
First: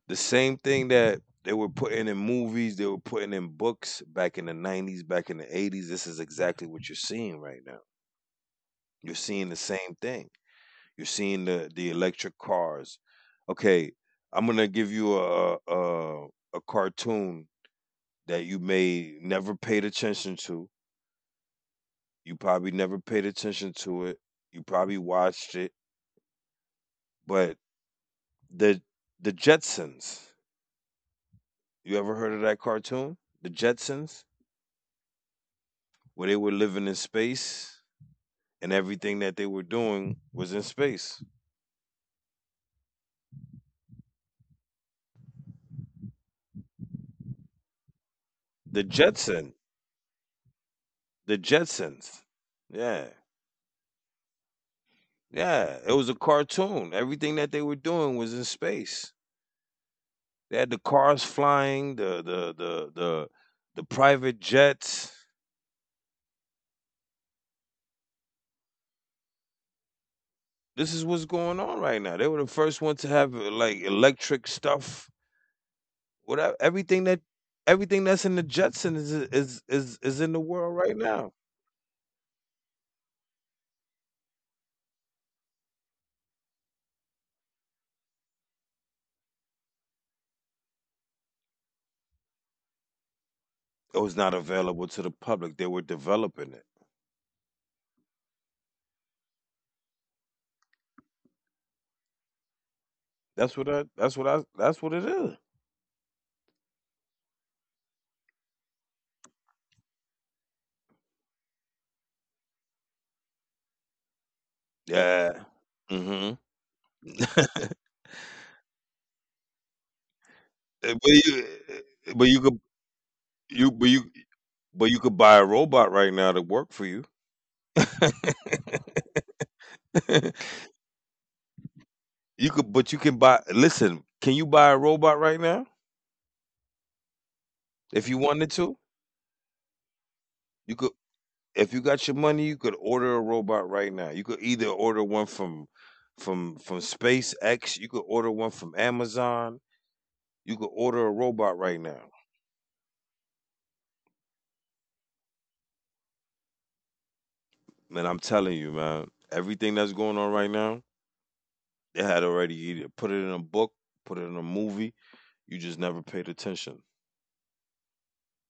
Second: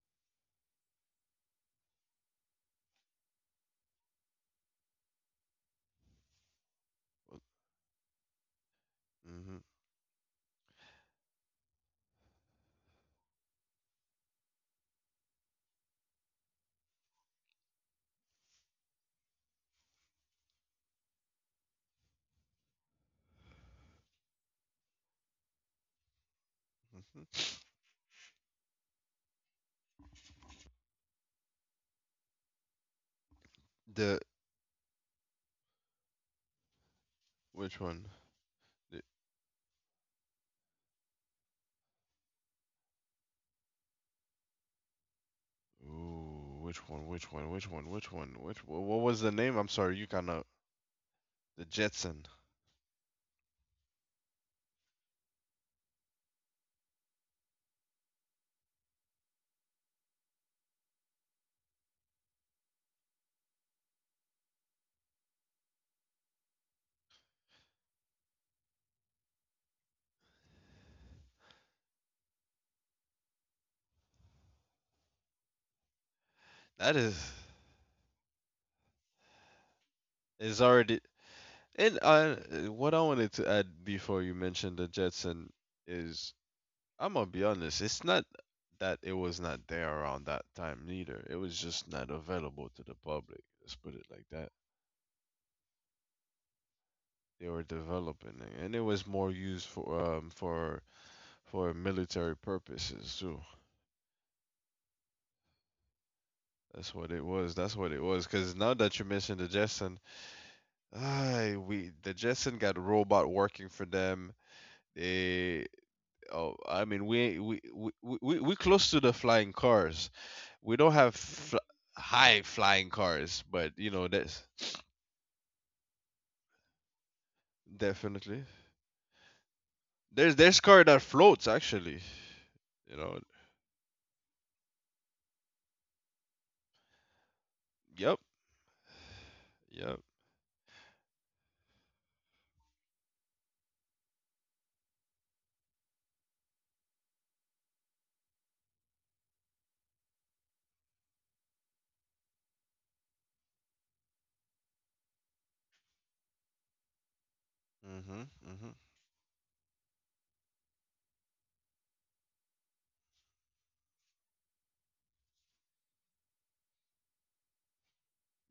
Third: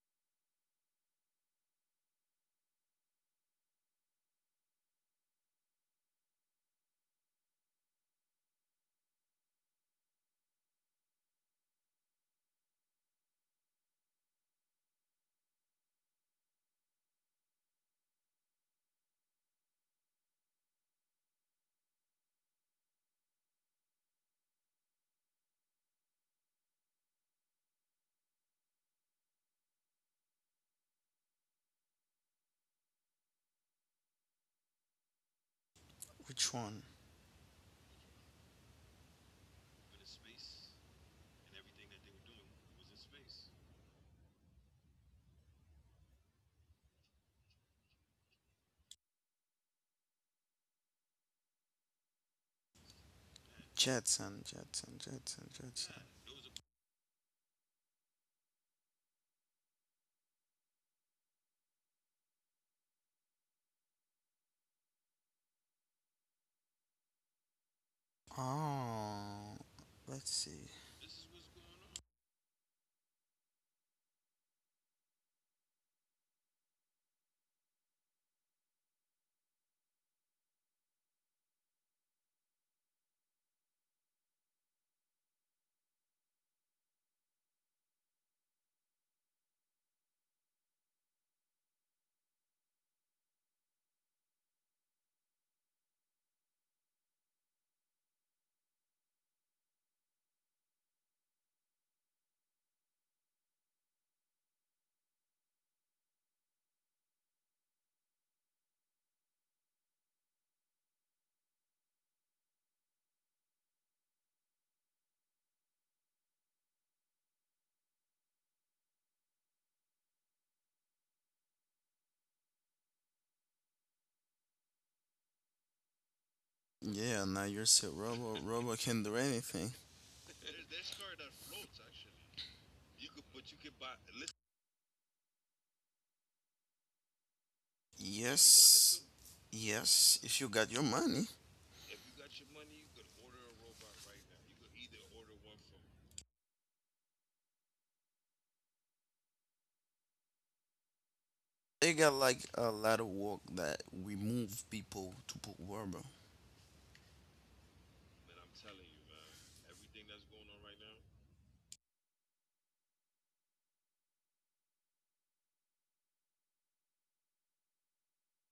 the same thing that they were putting in movies, they were putting in books back in the 90s, back in the 80s. This is exactly what you're seeing right now. You're seeing the
Hmm.
same thing. You're seeing the electric cars. Okay, I'm gonna give you a cartoon that you may never paid attention to. You probably never paid attention to it. You probably watched it,
Hmm.
but the the Jetsons. You ever heard of that cartoon, The Jetsons,
The
where they were
Which one?
living in space
Which one?
and
The,
everything that they were doing was in space?
Ooh, which one? Which one? Which one? Which one? Which
The
what was the
Jetson,
name? I'm sorry, you kind of,
The
the
Jetsons.
Jetson.
Yeah.
Jetson, Jetson, Jetson,
Yeah, it
Jetson.
was a cartoon. Everything that they were doing was in space. They had the cars flying, the private jets.
Oh, let's see.
This is what's going on right now. They were the first one to have, like, electric stuff. Whatever,
That
everything that's in the Jetson is in the world
is
right
already.
now.
And what I wanted to add before you mentioned the Jetson is, I'm gonna be honest, it's not that it was not there around that time neither. It was just not available to the public. Let's
It
put
was
it
not
like that.
available to the public. They were developing it.
They were developing it, and it was more used for for military purposes too.
That's what I. That's what I. That's what it is.
That's what it was. That's what it was. Cause now that you mentioned the Jetson, ah, we the Jetson got robot working for them.
Yeah.
They,
Mm-hmm.
oh, I mean, we close to the flying cars. We don't have
Eh, but you
high
could
flying cars,
you
but
but
you
you
know that's
but you could buy a robot right now to work for you.
Yeah, now you're
(laughs)
saying Robo,
definitely,
Robo can do anything.
there's car that floats actually.
you could, but
You
you
know.
can buy. Listen, can you buy a robot right now if you
Yep.
wanted to?
Yes,
Yep.
yes. If you got
You
your
could.
money,
If you got your money, you could order a robot right now. You could either order one from SpaceX, you could order one from Amazon, you could order a robot right
they got
now.
like a lot of work that remove people to put Robo.
Man, I'm
Mhm.
telling you,
Mhm.
man, everything that's going on right now, they had already either put it in a book, put it in a movie. You just never paid attention.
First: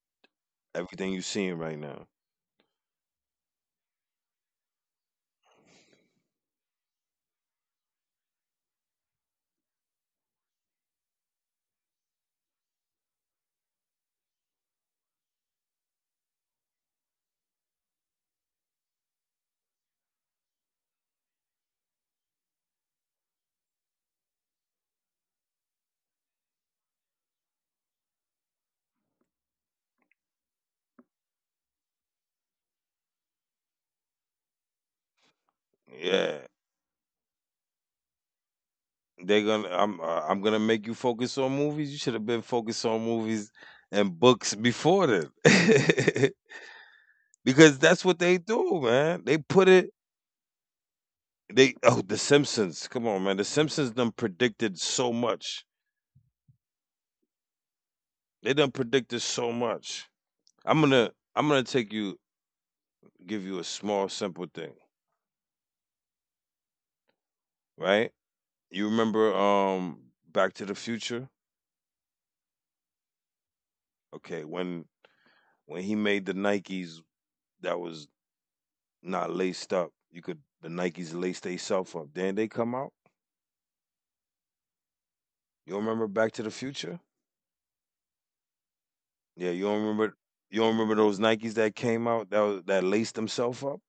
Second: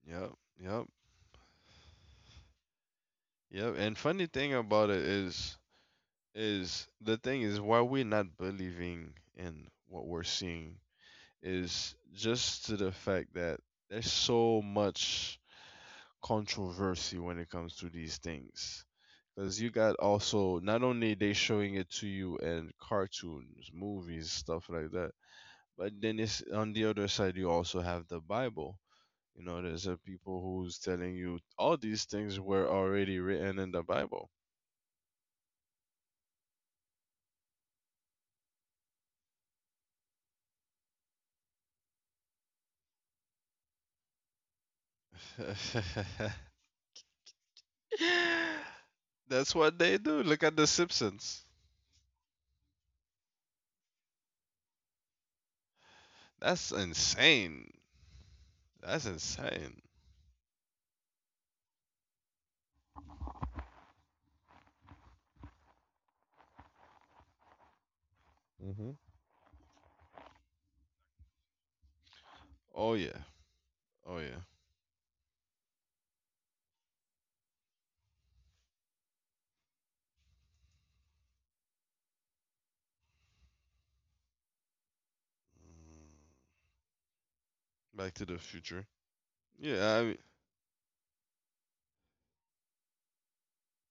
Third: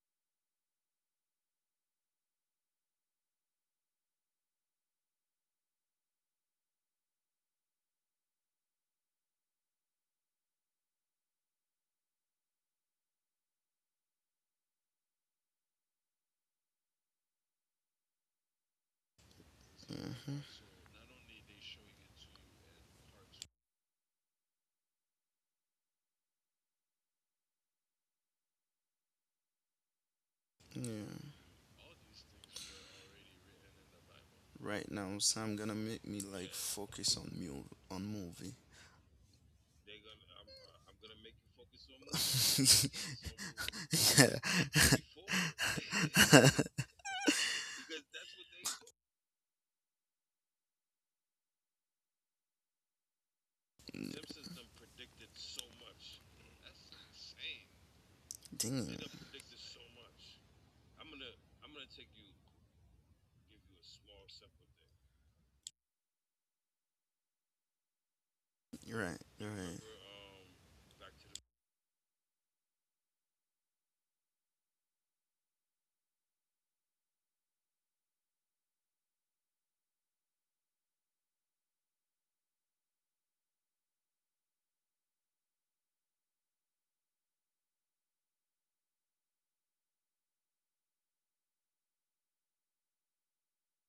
Yep. Yep.
Everything you seeing right now,
Yep. And funny thing about it is, the thing is, why we're not believing in what we're seeing is just to the fact that there's so much controversy when it comes to these things. Because you got
Hmm
also, not only they showing it to you in cartoons, movies, stuff like that, but then it's on the other side, you also have the Bible. You know, there's a people who's
Yeah.
telling you all these things were already written in the Bible.
Right now, Sam gonna make me like
yeah,
focus on mu on movie.
they're gonna. I'm gonna make you focus on movies. You should have been focused on
(laughs)
movies and books before then. (laughs) Because that's what they do,
(laughs)
man. They
That's
put
what
it
they do. Look at the Simpsons.
they Oh, The Simpsons. Come on, man. The Simpsons done predicted so much.
That's insane.
They done
Damn.
That's
predicted so
insane.
much. I'm gonna take you give you a small simple thing, right?
Hmm.
You're
You
right. You're
remember
right.
Back to the Future?
Oh yeah. Oh yeah.
Okay, when he made the Nikes that was not laced up, you could, the Nikes lace theyself up. Then they come out. You don't remember Back to the Future?
Back to the future.
Yeah,
Yeah, I mean,
you don't remember those Nikes that came out that was, that laced themselves up?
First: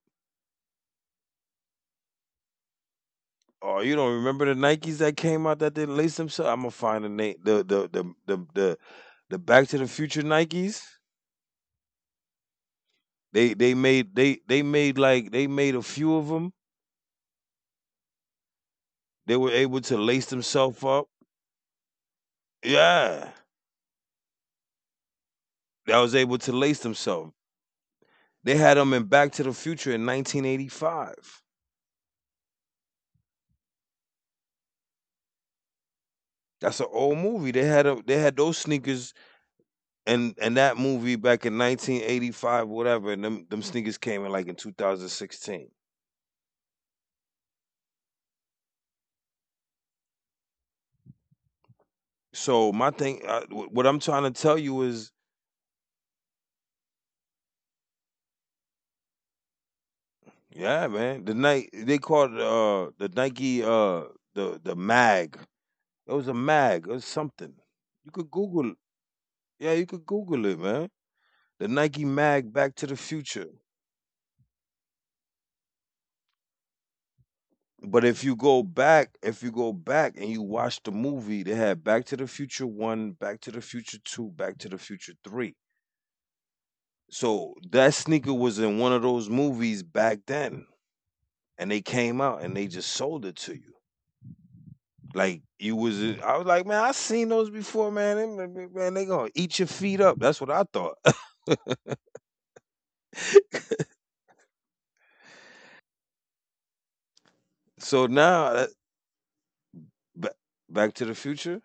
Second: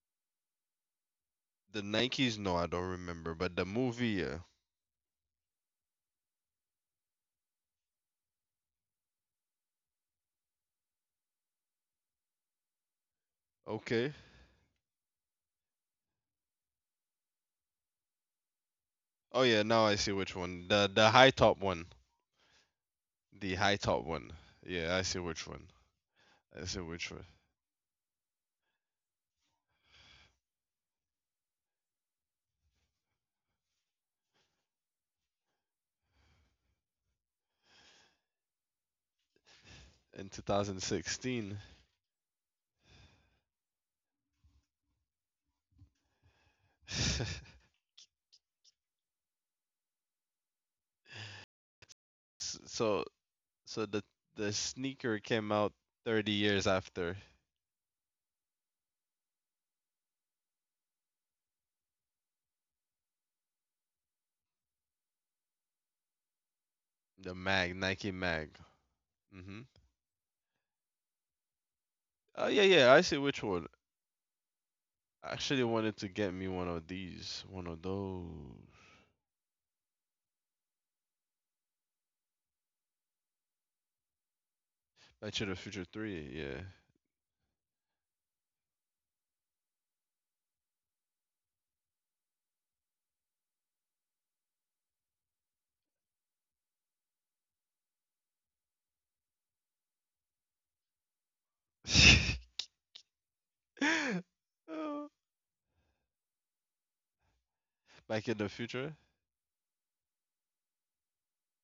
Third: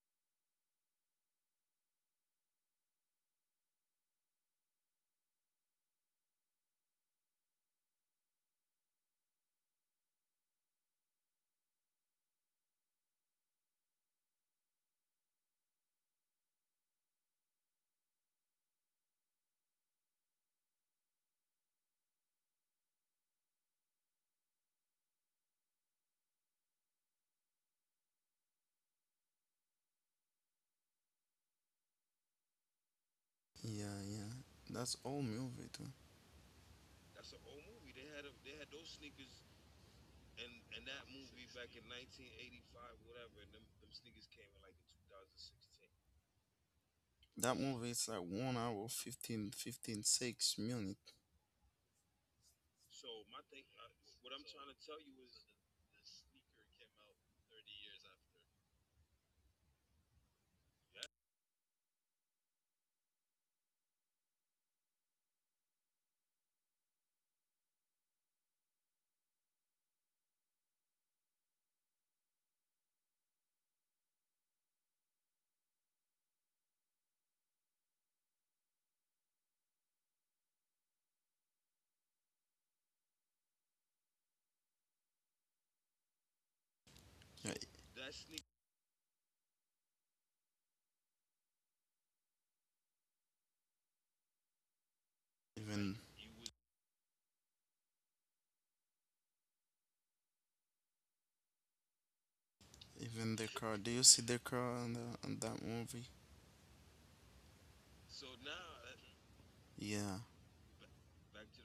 the Nikes? No, I don't remember. But the
Oh, you
movie,
don't
yeah.
remember the Nikes that came out that didn't lace themselves? I'm gonna find the name. The Back to the Future Nikes. They they
Okay.
made they they made like they made a few of them. They
Oh
were
yeah,
able
now I
to
see
lace
which one.
themselves up.
The high top one.
Yeah,
The high top one. Yeah, I see which one.
that was able to
I
lace
see which one.
themselves. They had them in Back to the Future in 1985.
Yeah, yeah. That's all movie too.
That's an old movie. They had a, they had those sneakers
In
and that movie back in
2016.
1985, whatever. And them sneakers came in like in 2016.
(laughs) S-
That movie is like 1 hour 15, 15 6 15, minutes.
So my
so
thing,
so
what I'm trying to
the
tell you
sneaker
is,
came out 30 years after
yeah, man. They called the Nike the mag. It was a mag or
the
something.
mag,
You
Nike
could
mag.
Google.
Mhm.
Yeah, you could Google it, man. The Nike
Oh
mag
yeah,
Back to
yeah,
the
I see which
Future.
one. I actually wanted to get me one of these, one of
But if
those.
you go back, if you go back and you watch the movie, they had Back to the Future One, Back to the Future Two, Back to the Future
Back to the
Three.
Future 3,
Yeah,
So that sneaker was in one of those movies back then, and they came out and they just sold it to you. Like you
even
was, I was like, man, I seen those before, man. They- Man, they gonna eat your feet up. That's what I thought.
even the car. Do you see
yeah.
the
(laughs)
car on the
Oh,
on that movie?
(laughs) So
Back in the
now,
future?
Yeah,
ba- Back to the Future,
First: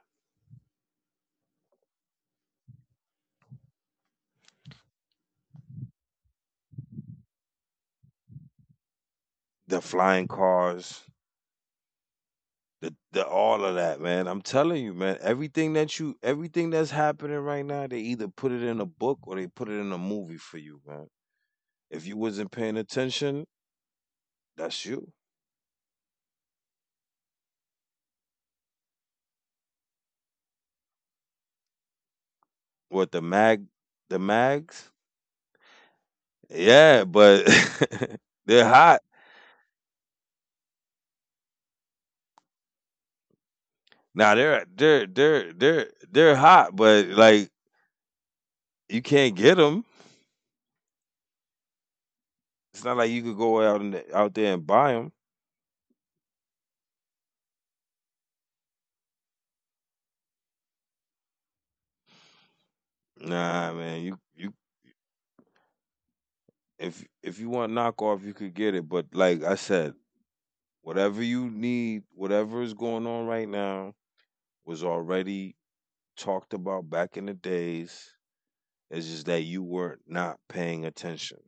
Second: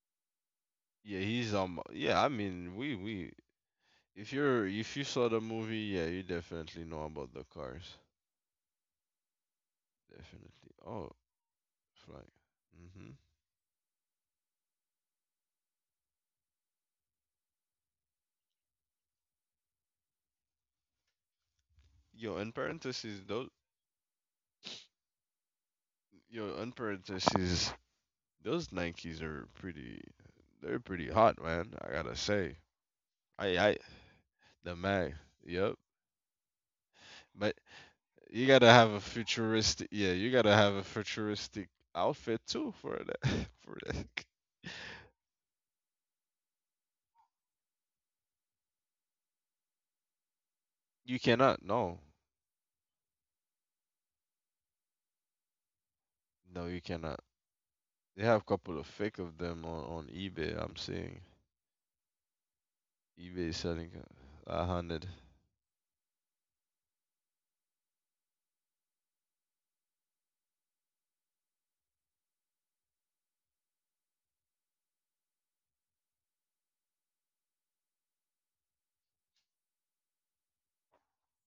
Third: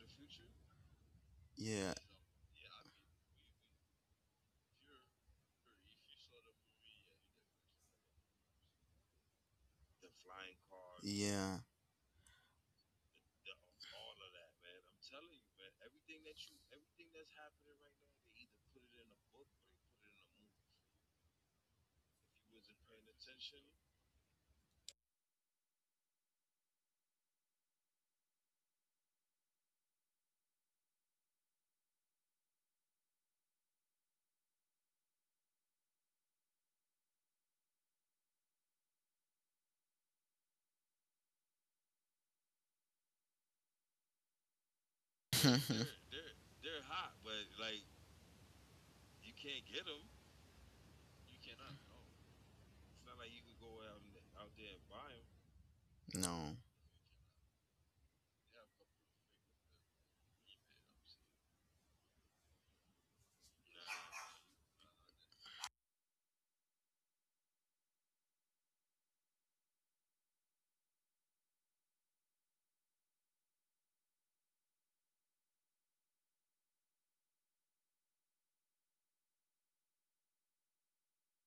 Yeah, he's.
yeah,
Yeah, I mean, we. If you're if you saw the movie, yeah, you definitely know about the cars.
the flying
Definitely.
cars,
Oh,
yeah.
flag. Mhm.
the all of that, man. I'm telling you, man. Everything that's happening right now, they either put it in a book or they put it in a movie for you, man. If you
Yo,
wasn't
in
paying
parentheses,
attention,
those
that's you.
Yo, in parentheses, those Nikes are pretty. They're pretty hot, man. I gotta say.
What, the mag,
I
the
The
mags?
mag. Yep.
Yeah, but
But
(laughs)
you gotta
they're
have a
high.
futuristic. Yeah, you gotta have a futuristic outfit too for that. (laughs) For
Now they're
that.
they're they're they're
(laughs)
they're hot, but like you can't get them.
You cannot. No.
It's not like you could go out and out there and buy them.
no.
No, you cannot. They have a couple of fake of them on eBay. I'm seeing eBay
Nah,
selling
man. You
100.
If you want knockoff, you could get it. But like I said, whatever you need, whatever is going on right now, was already talked about back in the days. It's just that you were not paying attention.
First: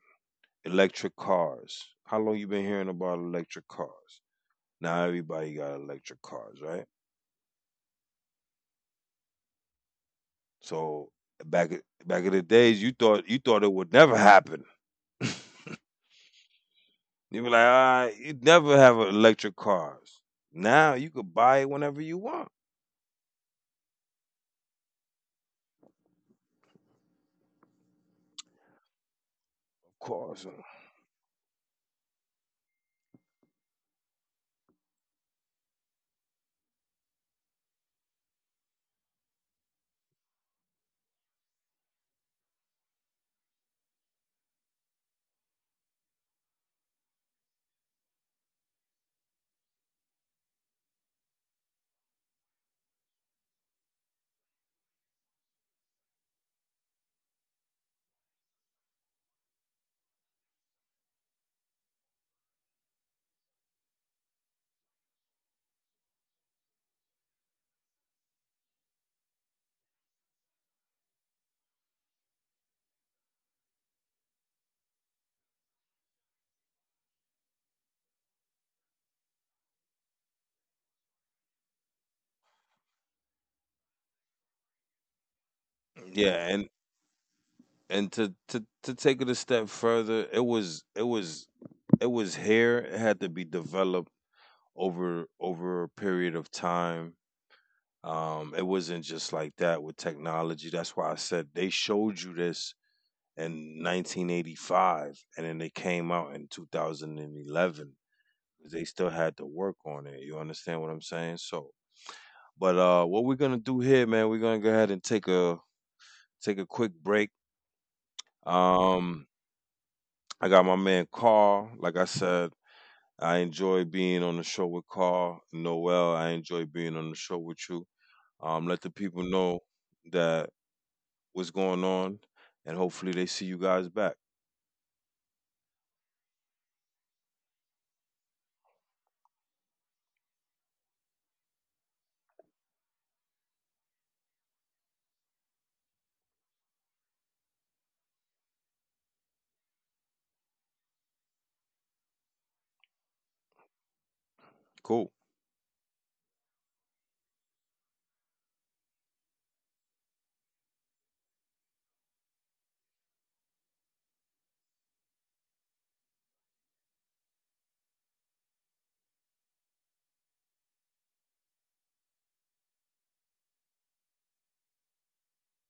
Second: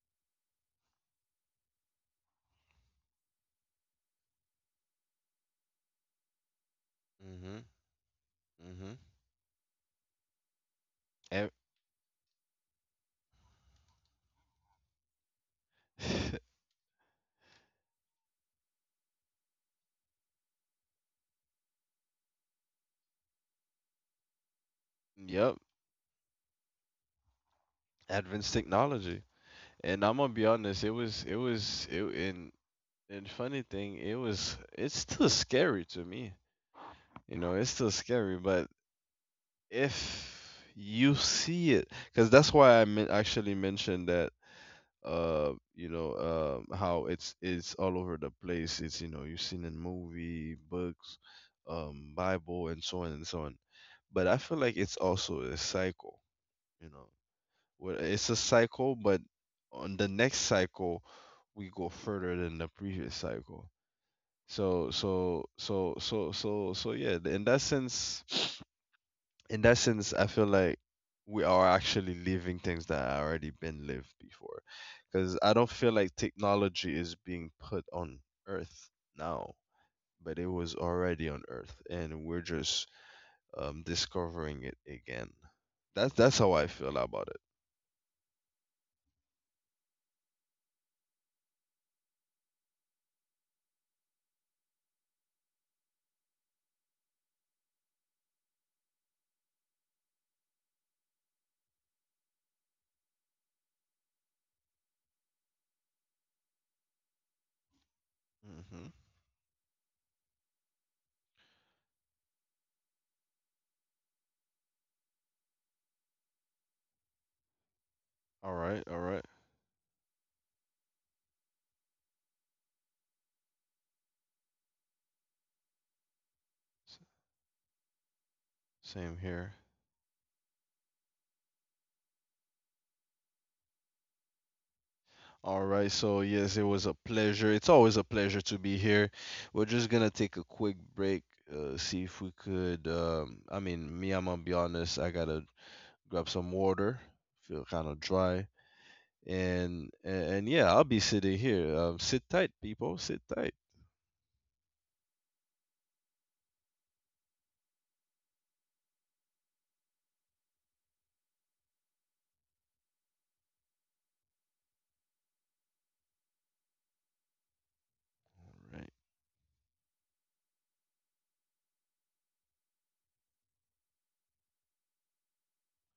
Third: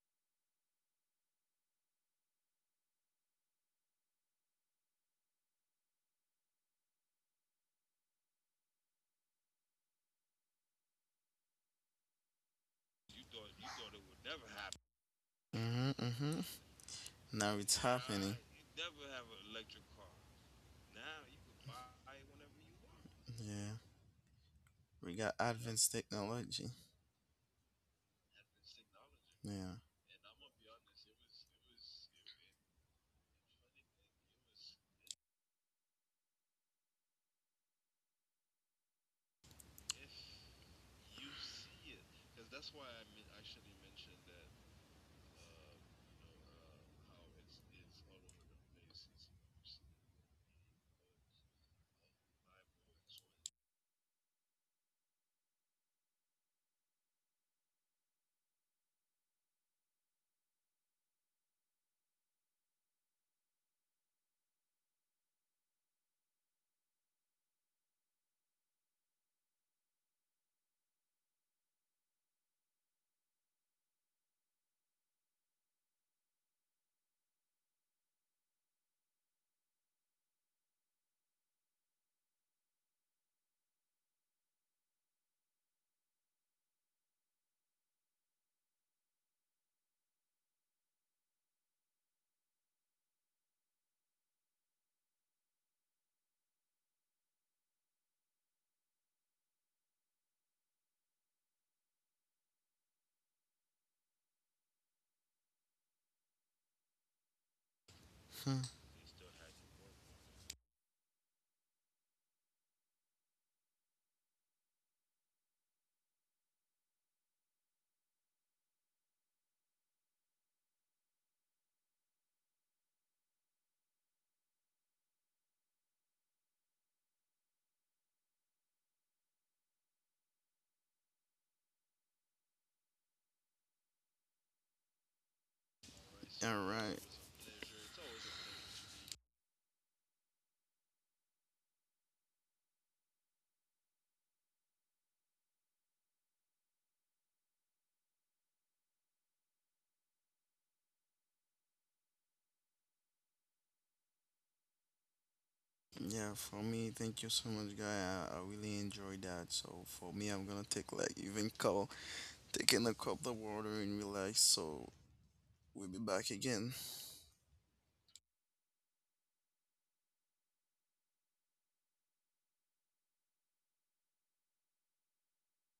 Electric cars. How long you been hearing about electric cars? Now everybody got electric cars, right?
Mm-hmm. Mm-hmm.
So
Ev-
back back in the days, you thought it would never happen. (laughs) You
Mhm.
(laughs)
be like,
Now it's
ah,
happening.
you'd never have electric cars. Now you could buy it whenever you want,
Yeah, we got
yep.
advanced technology.
Advanced technology.
Yeah.
of
And I'm gonna be
course.
honest, it was it and funny thing, it's still scary to me. You know, it's still scary, but if you see it, because that's why actually mentioned that, you know, how it's all over the place, it's, you know, you've seen in movie, books, bible, and so on and so on. But I feel like it's also a cycle, you know, where it's a cycle, but on the next cycle we go further than the previous cycle. So yeah, in that sense, I feel like we are actually living things that have already been lived before. Because I don't feel like technology is being put on Earth now, but it was already on Earth, and we're just discovering it again. That's
Yeah,
how I
and
feel about it.
to take it a step further, it was here. It had to be developed over a period of time. It wasn't just like that with technology. That's why I said they showed you this in 1985, and then they came out in 2011. They
(laughs)
Hmm.
still had to work on it. You understand what I'm saying? So, but what we're gonna do here, man, we're gonna go ahead and take a quick break.
All right, all right.
Um, I got my man Carl. Like I said, I enjoy being on the show with Carl Noel. I enjoy being
S-
on the show with you. Let the
Same
people
here.
know that what's going on, and hopefully they see you guys back.
All right, so yes, it
All
was a
right.
pleasure. It's always a pleasure to be here. We're just gonna take a quick break, see if we could. I mean, me, I'm gonna be honest. I gotta grab some water. Feel kind of dry, and yeah, I'll be sitting here. Sit tight, people. Sit tight.
Cool.
Yeah, for me, thank you so much, guy. I really enjoyed that. So for me, I'm gonna take like even call taking a cup of water and relax. So we'll be back again.
All right.